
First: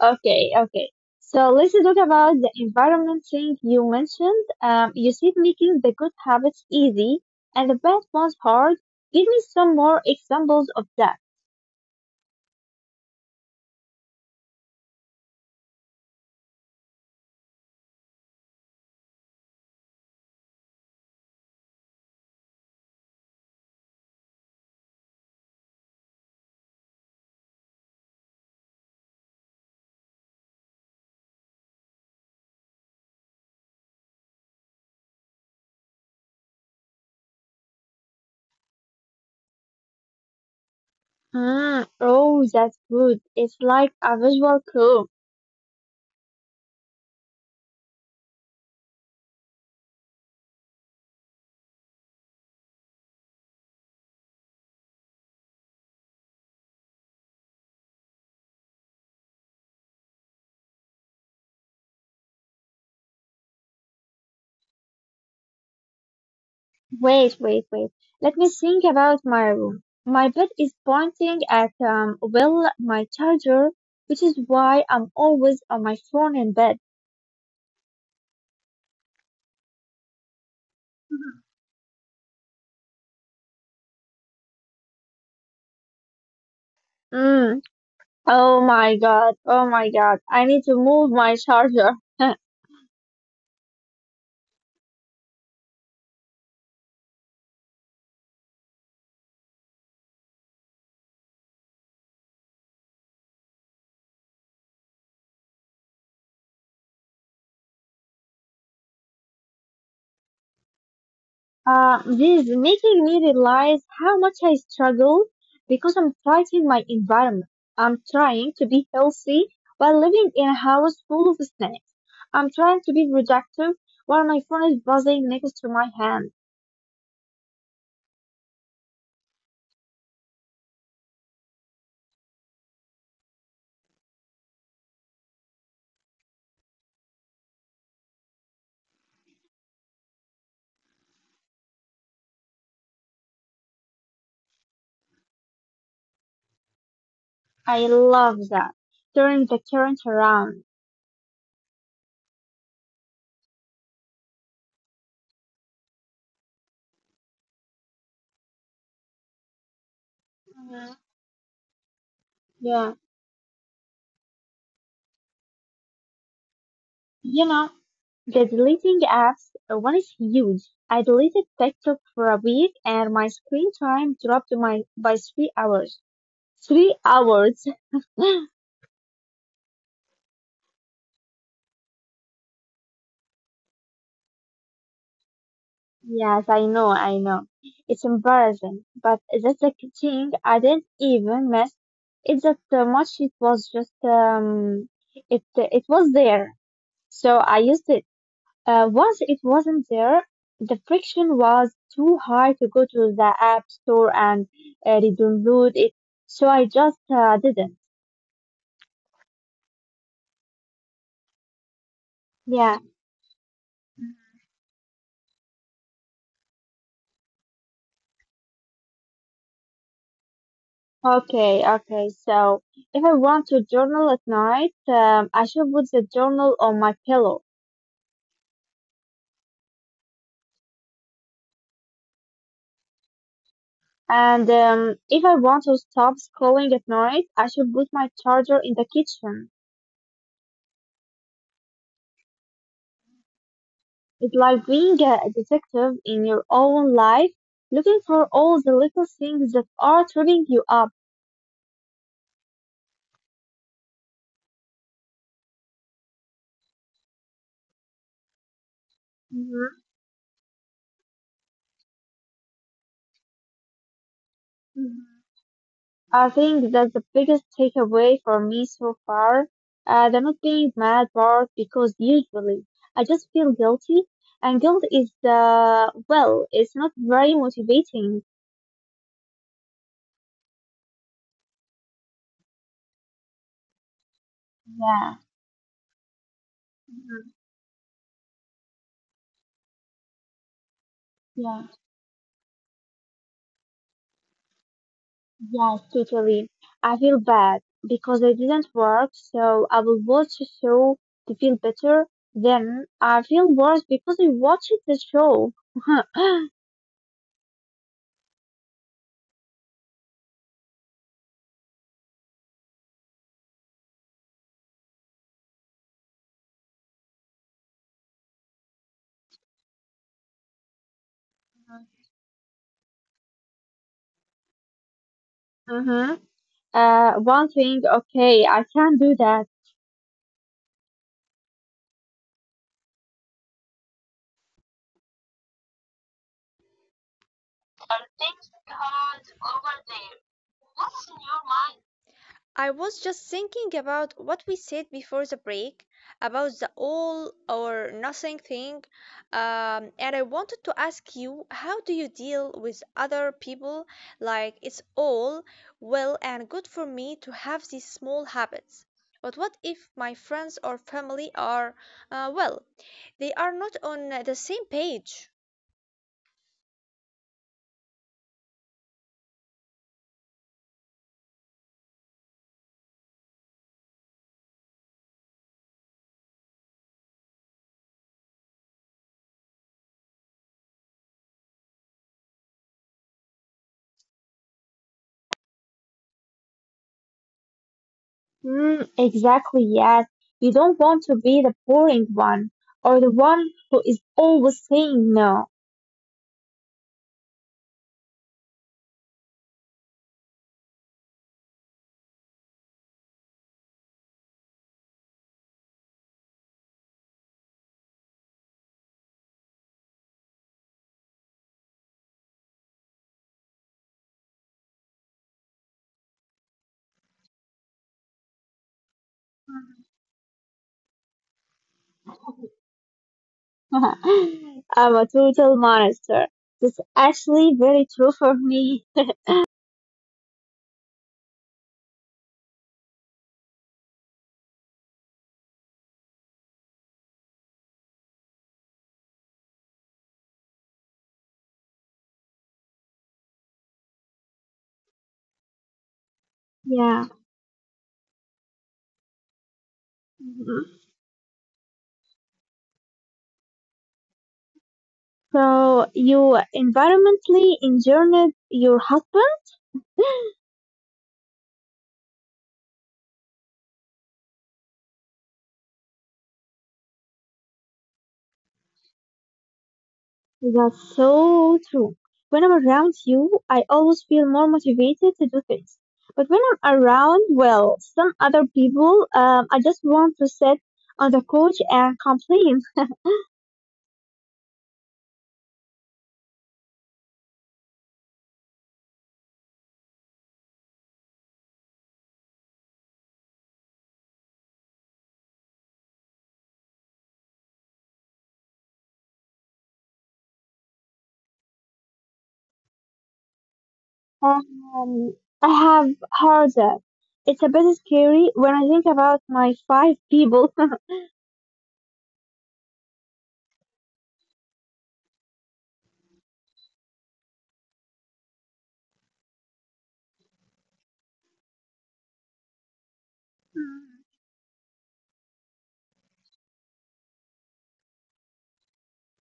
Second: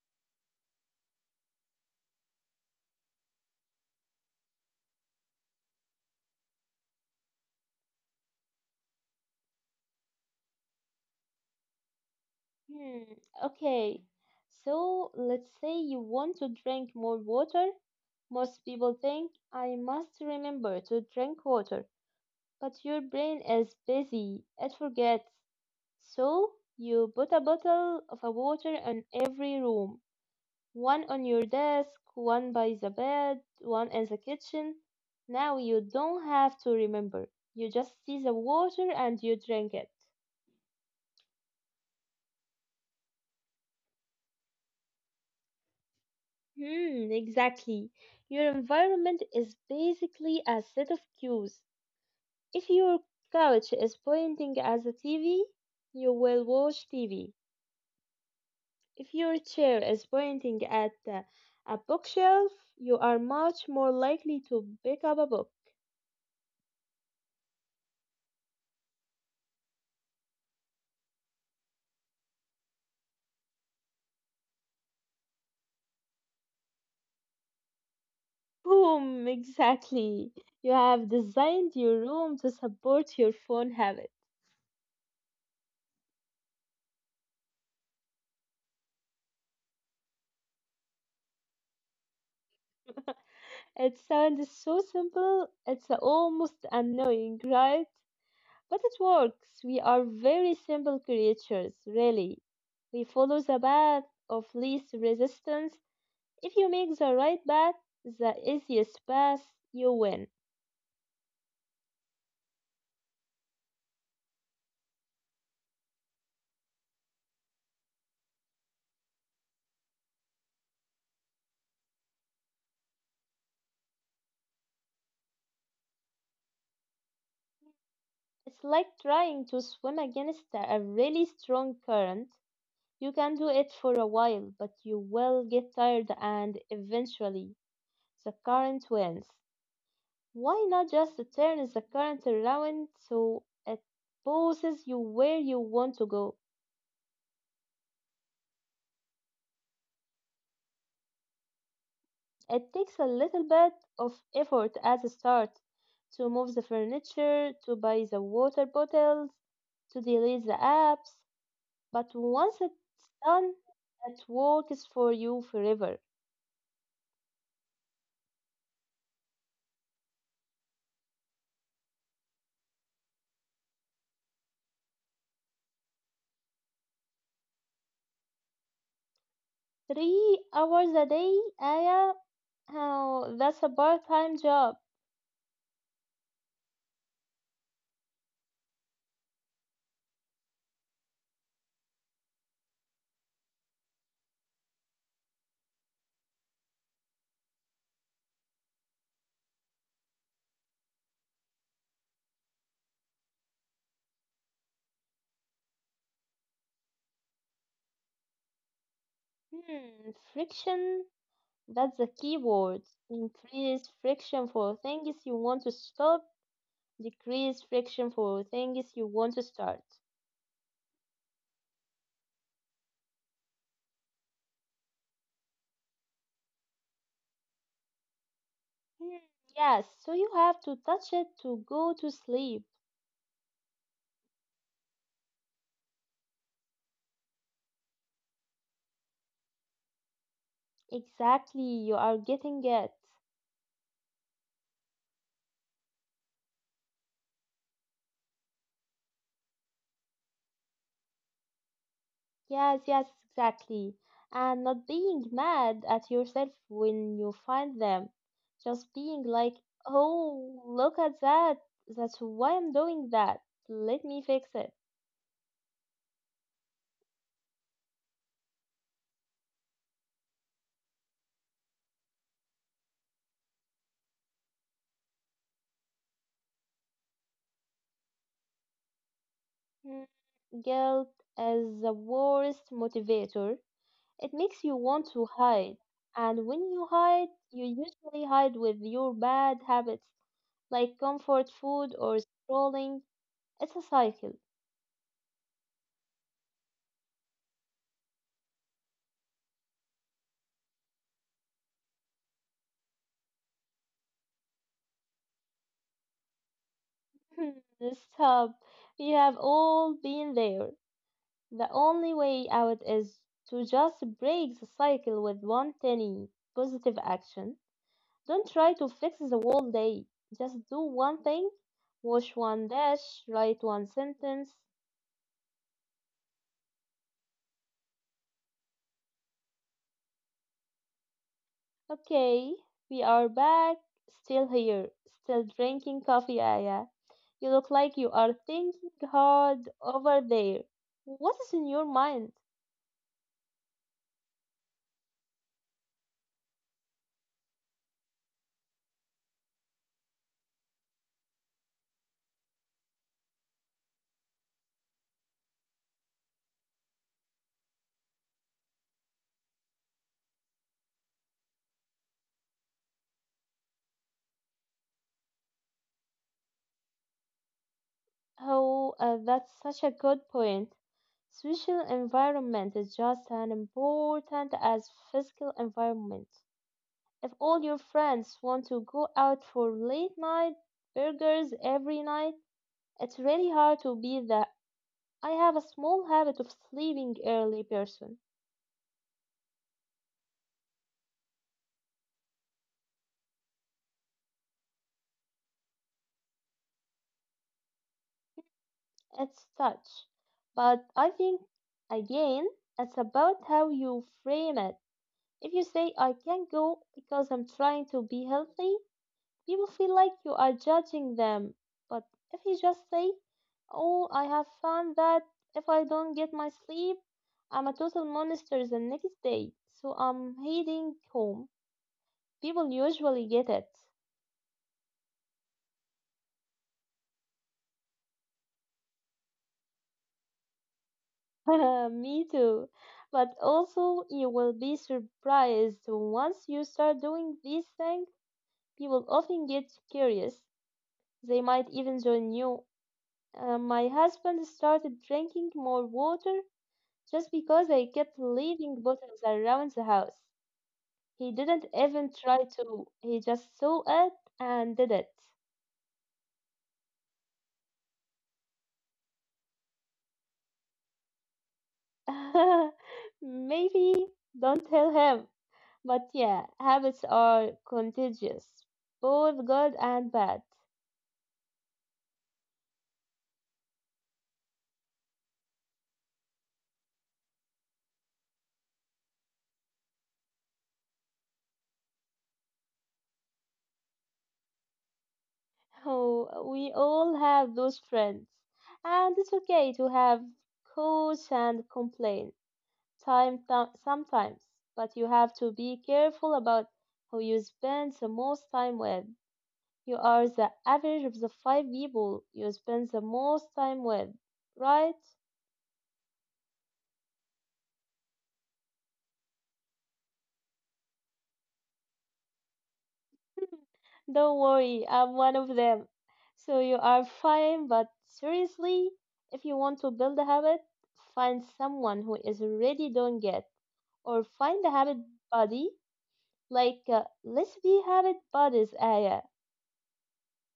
[SPEAKER 2] Okay, okay. So let's talk about the environment thing you mentioned. Um, you said making the good habits easy and the bad ones hard. Give me some more examples of that.
[SPEAKER 1] Hmm, okay. So let's say you want to drink more water. Most people think I must remember to drink water, but your brain is busy. It forgets. So you put a bottle of a water in every room. One on your desk, one by the bed, one in the kitchen. Now you don't have to remember. You just see the water and you drink it.
[SPEAKER 2] Ah, oh, that's good. It's like a visual clue.
[SPEAKER 1] Hmm, exactly. Your environment is basically a set of cues. If your couch is pointing at the T V, you will watch T V. If your chair is pointing at uh, a bookshelf, you are much more likely to pick up a book.
[SPEAKER 2] Wait, wait, wait. Let me think about my room. My bed is pointing at, um, well, my charger, which is why I'm always on my phone in bed.
[SPEAKER 1] Boom, exactly. You have designed your room to support your phone habit.
[SPEAKER 2] Mm. Oh my God. Oh my God. I need to move my charger.
[SPEAKER 1] It sounds so simple, it's almost annoying, right? But it works. We are very simple creatures, really. We follow the path of least resistance. If you make the right path, the easiest path, you win.
[SPEAKER 2] Uh, this is making me realize how much I struggle because I'm fighting my environment. I'm trying to be healthy while living in a house full of snakes. I'm trying to be productive while my phone is buzzing next to my hand.
[SPEAKER 1] It's like trying to swim against a really strong current. You can do it for a while, but you will get tired and eventually the current wins. Why not just turn the current around so it poses you where you want to go?
[SPEAKER 2] I love that. Turning the current around.
[SPEAKER 1] It takes a little bit of effort at the start to move the furniture, to buy the water bottles, to delete the
[SPEAKER 2] Mhm.
[SPEAKER 1] apps, but once it's
[SPEAKER 2] Yeah.
[SPEAKER 1] done, it works for you forever.
[SPEAKER 2] You know, the deleting apps uh, one is huge. I deleted TikTok for a week and my screen time dropped my by three hours. Three hours.
[SPEAKER 1] Three hours a day, Aya? Oh, that's a part-time job.
[SPEAKER 2] Yes, I know, I know. It's embarrassing, but that's the thing. I didn't even miss it that uh, much. It was just um, it it was there, so I used it. Uh, once it wasn't there, the friction was too high to go to the app store and uh, download it. So I just uh, didn't.
[SPEAKER 1] Hmm, friction, that's the key
[SPEAKER 2] Yeah.
[SPEAKER 1] word. Increase friction for things you want to stop, decrease friction for things you want to start.
[SPEAKER 2] Okay. Okay. So if I want to journal at night, um, I should put the journal on my pillow.
[SPEAKER 1] Hmm, yes, so you have to touch it to go to sleep.
[SPEAKER 2] And um, if I want to stop scrolling at night, I should put my charger in the kitchen.
[SPEAKER 1] Exactly, you are getting it.
[SPEAKER 2] It's like being a a detective in your own life, looking for all the little things that are tripping you up.
[SPEAKER 1] Yes, yes, exactly. And not being mad at yourself when you find them. Just being like,
[SPEAKER 2] Mhm,
[SPEAKER 1] oh, look at that. That's why I'm doing that. Let me fix it.
[SPEAKER 2] mhm. I think that's the biggest takeaway for me so far. Uh, the not being mad part, because usually I just feel guilty, and guilt is, uh, well, it's not very motivating.
[SPEAKER 1] Hmm, guilt is the worst motivator. It makes you want
[SPEAKER 2] Yeah.
[SPEAKER 1] to hide. And when you hide,
[SPEAKER 2] Mhm.
[SPEAKER 1] you usually hide with your bad habits like comfort
[SPEAKER 2] Yeah.
[SPEAKER 1] food or scrolling. It's a cycle.
[SPEAKER 2] Yes, totally. I feel bad because I didn't work, so I will watch a show to feel better. Then I feel worse because I watched the show.
[SPEAKER 1] This hub, we have all been there. The only way out is to just break the cycle with one tiny positive action. Don't try to fix the whole day. Just do one thing, wash one dash, write one sentence.
[SPEAKER 2] Mm-hmm. Uh, one thing, okay, I can do that.
[SPEAKER 1] Okay, we are back, still here, still drinking coffee, Aya. You look like you are
[SPEAKER 2] Are things
[SPEAKER 1] thinking
[SPEAKER 2] hard
[SPEAKER 1] hard over
[SPEAKER 2] over there?
[SPEAKER 1] there. What
[SPEAKER 2] What's
[SPEAKER 1] is
[SPEAKER 2] in
[SPEAKER 1] in your
[SPEAKER 2] your mind?
[SPEAKER 1] mind?
[SPEAKER 2] I was just thinking about what we said before the break about the all or nothing thing, um, and I wanted to ask you how do you deal with other people? Like, it's all well and good for me to have these small habits. But what if my friends or family are, uh, well, they are not on the same page?
[SPEAKER 1] Oh, uh, that's such a good point. Social environment is just as important as physical environment. If all your friends want to go out for late night burgers every night, it's really hard to be the I have a small habit of sleeping early person.
[SPEAKER 2] Mm, exactly, yes. You don't want to be the boring one or the one who is always saying no.
[SPEAKER 1] It's touch. But I think, again, it's about how you frame it. If you say, I can't go because I'm trying to be healthy, people feel like you are judging them. But if you just say, oh, I have found that if I don't get my sleep, I'm a total monster the next day, so I'm heading home, people usually get it.
[SPEAKER 2] I'm a total monster. That's actually very true for me.
[SPEAKER 1] Me too. But also, you will be surprised once you start doing these things, people often get curious. They might even join you. Uh, my husband started drinking more water just because I kept
[SPEAKER 2] Yeah.
[SPEAKER 1] leaving bottles around the house. He didn't even
[SPEAKER 2] Mhm.
[SPEAKER 1] try to, he just saw it and did it.
[SPEAKER 2] So you environmentally injured your husband?
[SPEAKER 1] Maybe don't tell him. But yeah, habits are contagious, both good and bad.
[SPEAKER 2] That's so true. When I'm around you, I always feel more motivated to do things. But when I'm around, well, some other people, um, I just want to sit on the couch and complain.
[SPEAKER 1] Oh, we all have those friends, and it's okay to have coach and complain time th- sometimes, but you have to be careful about who you spend the most time with. You are the average of the five people you spend the most time with, right?
[SPEAKER 2] Um, I have heard that. It's a bit scary when I think about my five people.
[SPEAKER 1] Don't worry, I'm one of them. So you are fine, but seriously, if you want to build a habit, find someone who is already doing it, or find a habit buddy, like uh, let's be habit buddies, Aya,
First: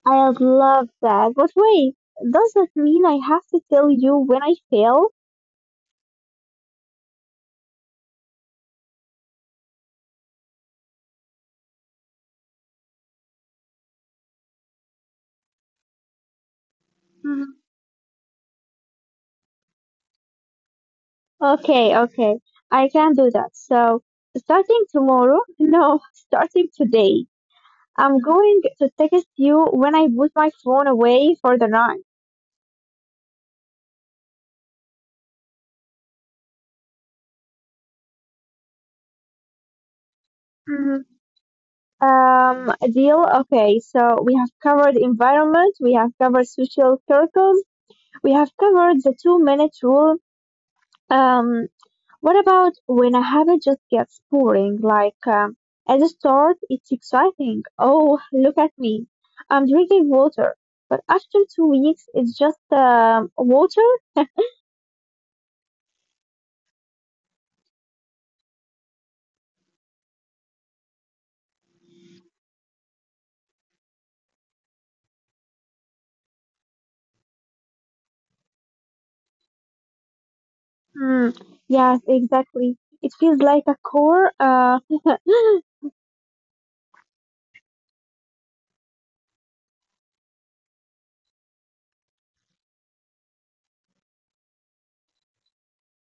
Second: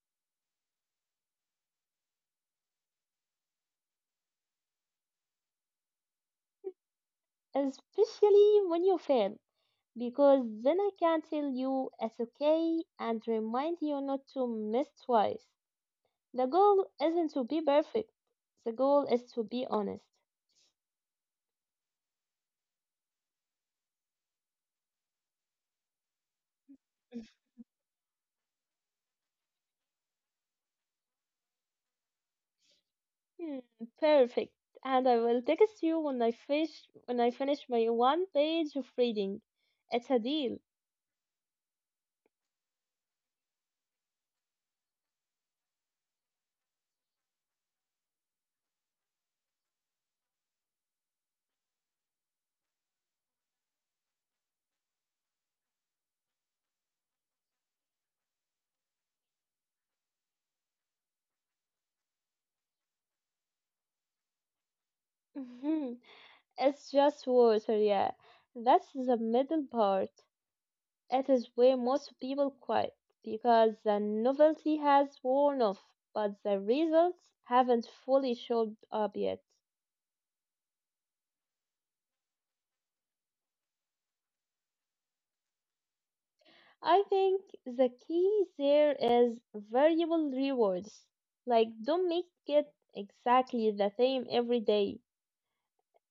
[SPEAKER 2] I love that. But wait, does that mean I have to tell you when I fail?
[SPEAKER 1] especially when you fail, because then I can tell you it's okay and remind you not to miss twice. The goal isn't to be
[SPEAKER 2] Mhm.
[SPEAKER 1] perfect, the goal is to be honest.
[SPEAKER 2] Okay, okay. I can do that. So, starting tomorrow, no, starting today, I'm going to text you when I put my phone away for the night.
[SPEAKER 1] Hmm, perfect. And I will text you when I finish when I finish my one page of reading. It's a deal.
[SPEAKER 2] Mhm. Um, deal. Okay, so we have covered environment, we have covered social circles, we have covered the two minute rule. Um, what about when a habit just gets boring? Like um, at the start, it's exciting. Oh, look at me. I'm drinking water. But after two weeks, it's just um, water?
[SPEAKER 1] It's just water, yeah. That's the middle part. It is where most people quit because the novelty has worn off, but the results haven't fully showed up yet.
[SPEAKER 2] Hmm. Yes, exactly. It feels like a core. Uh,
[SPEAKER 1] I think the key there is variable rewards. Like, don't make it exactly the same every day.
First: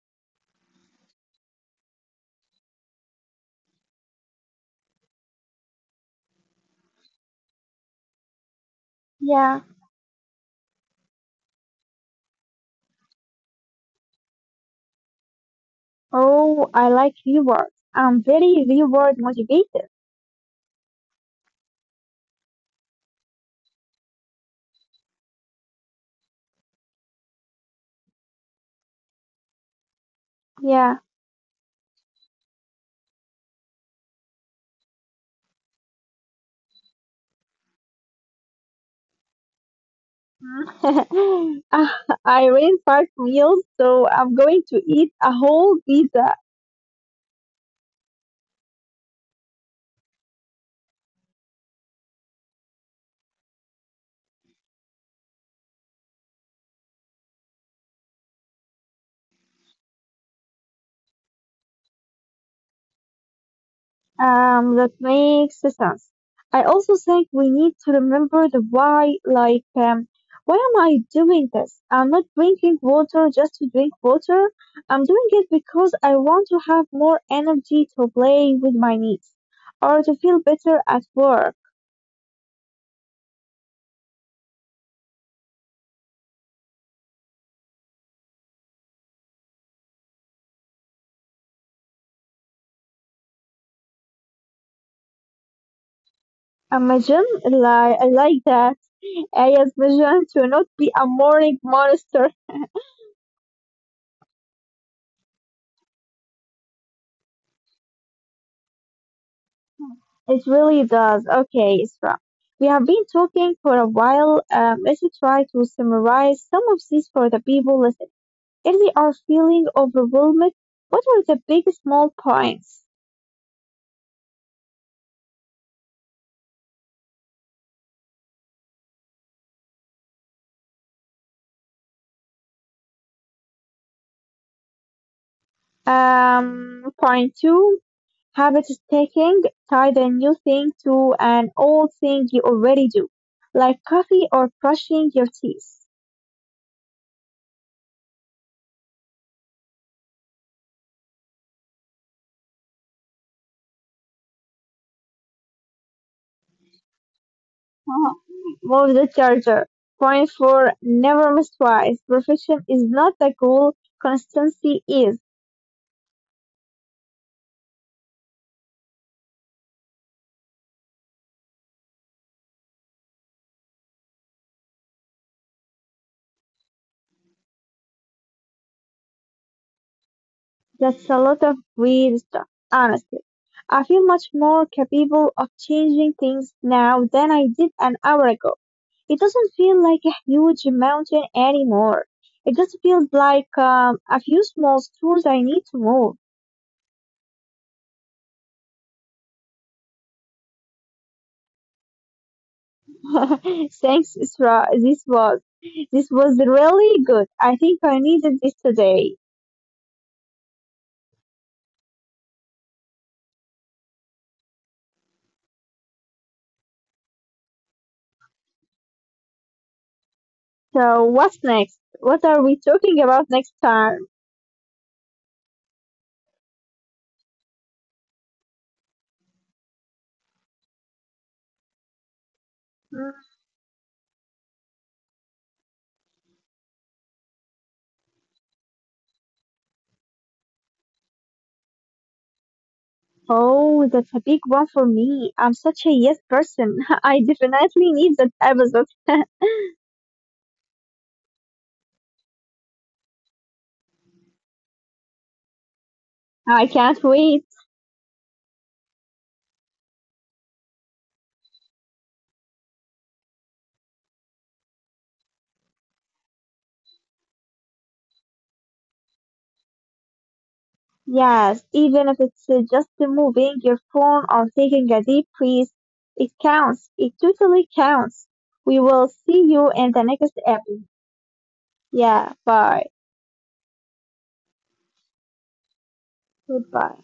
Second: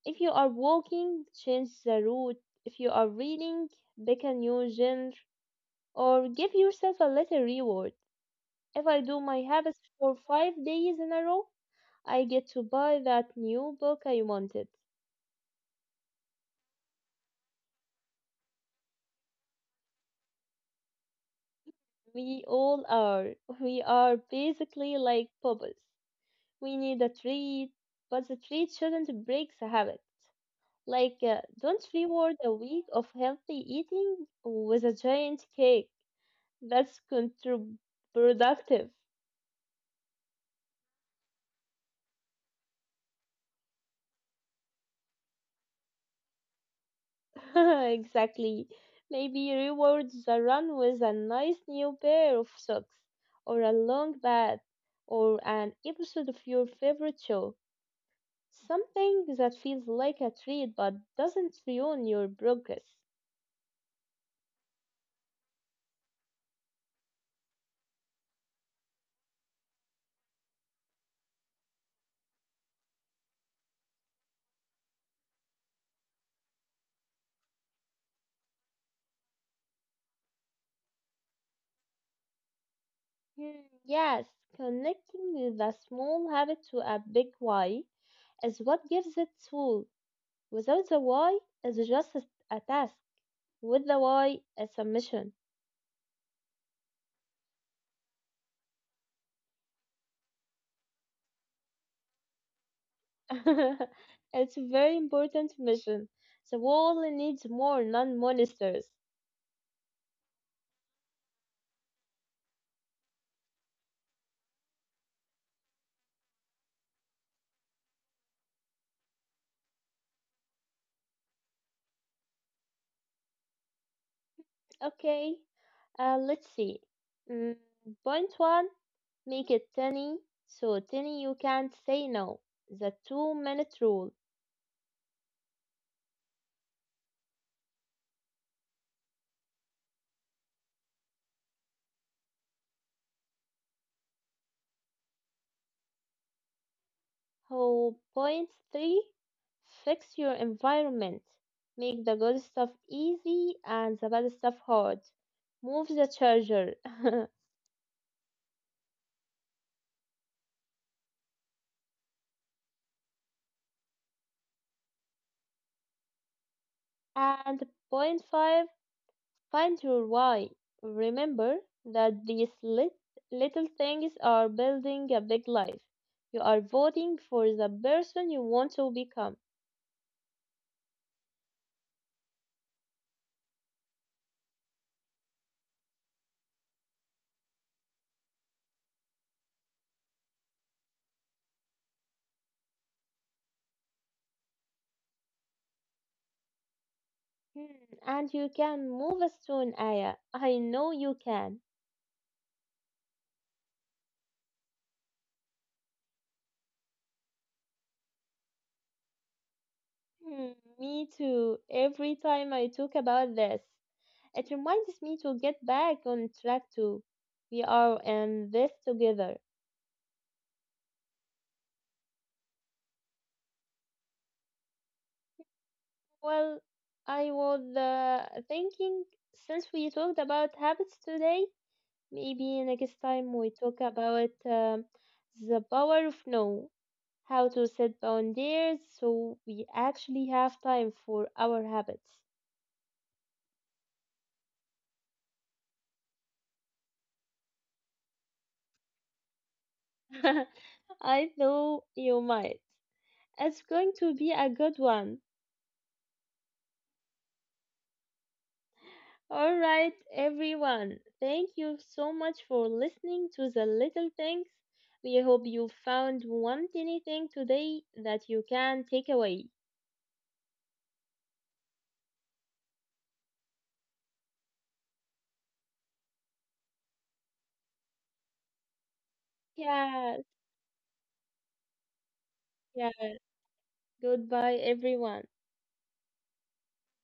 [SPEAKER 1] If you are walking, change the route. If you are reading, pick a new genre or give yourself a little reward. If I do my
[SPEAKER 2] yeah.
[SPEAKER 1] habits for five days in a row, I get to buy that new book I wanted.
[SPEAKER 2] Oh, I like rewards. I'm very reward motivated.
[SPEAKER 1] We all are. We are basically like bubbles. We need a treat, but the treat shouldn't break the habit.
[SPEAKER 2] Yeah.
[SPEAKER 1] Like, uh, don't reward a week of healthy eating with a giant cake. That's counterproductive.
[SPEAKER 2] Uh, I ran fast meals, so I'm going to eat a whole pizza.
[SPEAKER 1] Exactly. Maybe reward the run with a nice new pair of socks, or a long bath, or an episode of your favorite show. Something that feels like a treat but doesn't ruin your progress.
[SPEAKER 2] Um, that makes sense. I also think we need to remember the why, like, um, why am I doing this? I'm not drinking water just to drink water. I'm doing it because I want to have more energy to play with my niece or to feel better at work.
[SPEAKER 1] Hmm, yes, connecting the small habit to a big why is what gives it soul. Without the why, it's just a a task. With the why, it's a mission.
[SPEAKER 2] Imagine, like, I like that. I imagine to not be a morning monster.
[SPEAKER 1] It's a very important mission. The world needs more non monsters.
[SPEAKER 2] It really does. Okay, Isra. We have been talking for a while. Um, let's try to summarize some of these for the people listening. If they are feeling overwhelmed, what are the big small points?
[SPEAKER 1] Okay, uh, let's see. Mm, point one, make it tiny. So tiny you can't say no. The two minute rule.
[SPEAKER 2] Um, point two, habit taking. Tie the new thing to an old thing you already do, like coffee or brushing your teeth.
[SPEAKER 1] Oh, point three, fix your environment. Make the good stuff easy and the bad stuff hard. Move the charger.
[SPEAKER 2] Uh-huh. Move the charger. Point four, never miss twice. Perfection is not the goal, consistency is.
[SPEAKER 1] And point five, find your why. Remember that these lit- little things are building a big life. You are voting for the person you want to become.
[SPEAKER 2] That's a lot of weird stuff, honestly. I feel much more capable of changing things now than I did an hour ago. It doesn't feel like a huge mountain anymore. It just feels like um, a few small screws I need to move.
[SPEAKER 1] Hmm, and you can move as soon, Aya. I know you can.
[SPEAKER 2] Thanks, Isra. This was this was really good. I think I needed this today.
[SPEAKER 1] Hmm, me too. Every time I talk about this, it reminds me to get back on track too. We are in this together.
[SPEAKER 2] So what's next? What are we talking about next time?
[SPEAKER 1] Well, I was uh, thinking since we talked about habits today, maybe next
[SPEAKER 2] Hmm.
[SPEAKER 1] time we talk about um, the power of no, how to set boundaries so we actually have time for our habits.
[SPEAKER 2] Oh, that's a big one for me. I'm such a yes person. I definitely need that episode.
[SPEAKER 1] I know you might. It's going to be a good one.
[SPEAKER 2] I can't wait.
[SPEAKER 1] All right, everyone. Thank you so much for listening to the little things. We hope you found one tiny thing today that you can take away.
[SPEAKER 2] Yes, even if it's uh, just moving your phone or taking a deep breath, it counts. It totally counts. We will see you in the
[SPEAKER 1] Yes,
[SPEAKER 2] next episode. Yeah, bye.
[SPEAKER 1] yes. Goodbye, everyone.
[SPEAKER 2] Goodbye.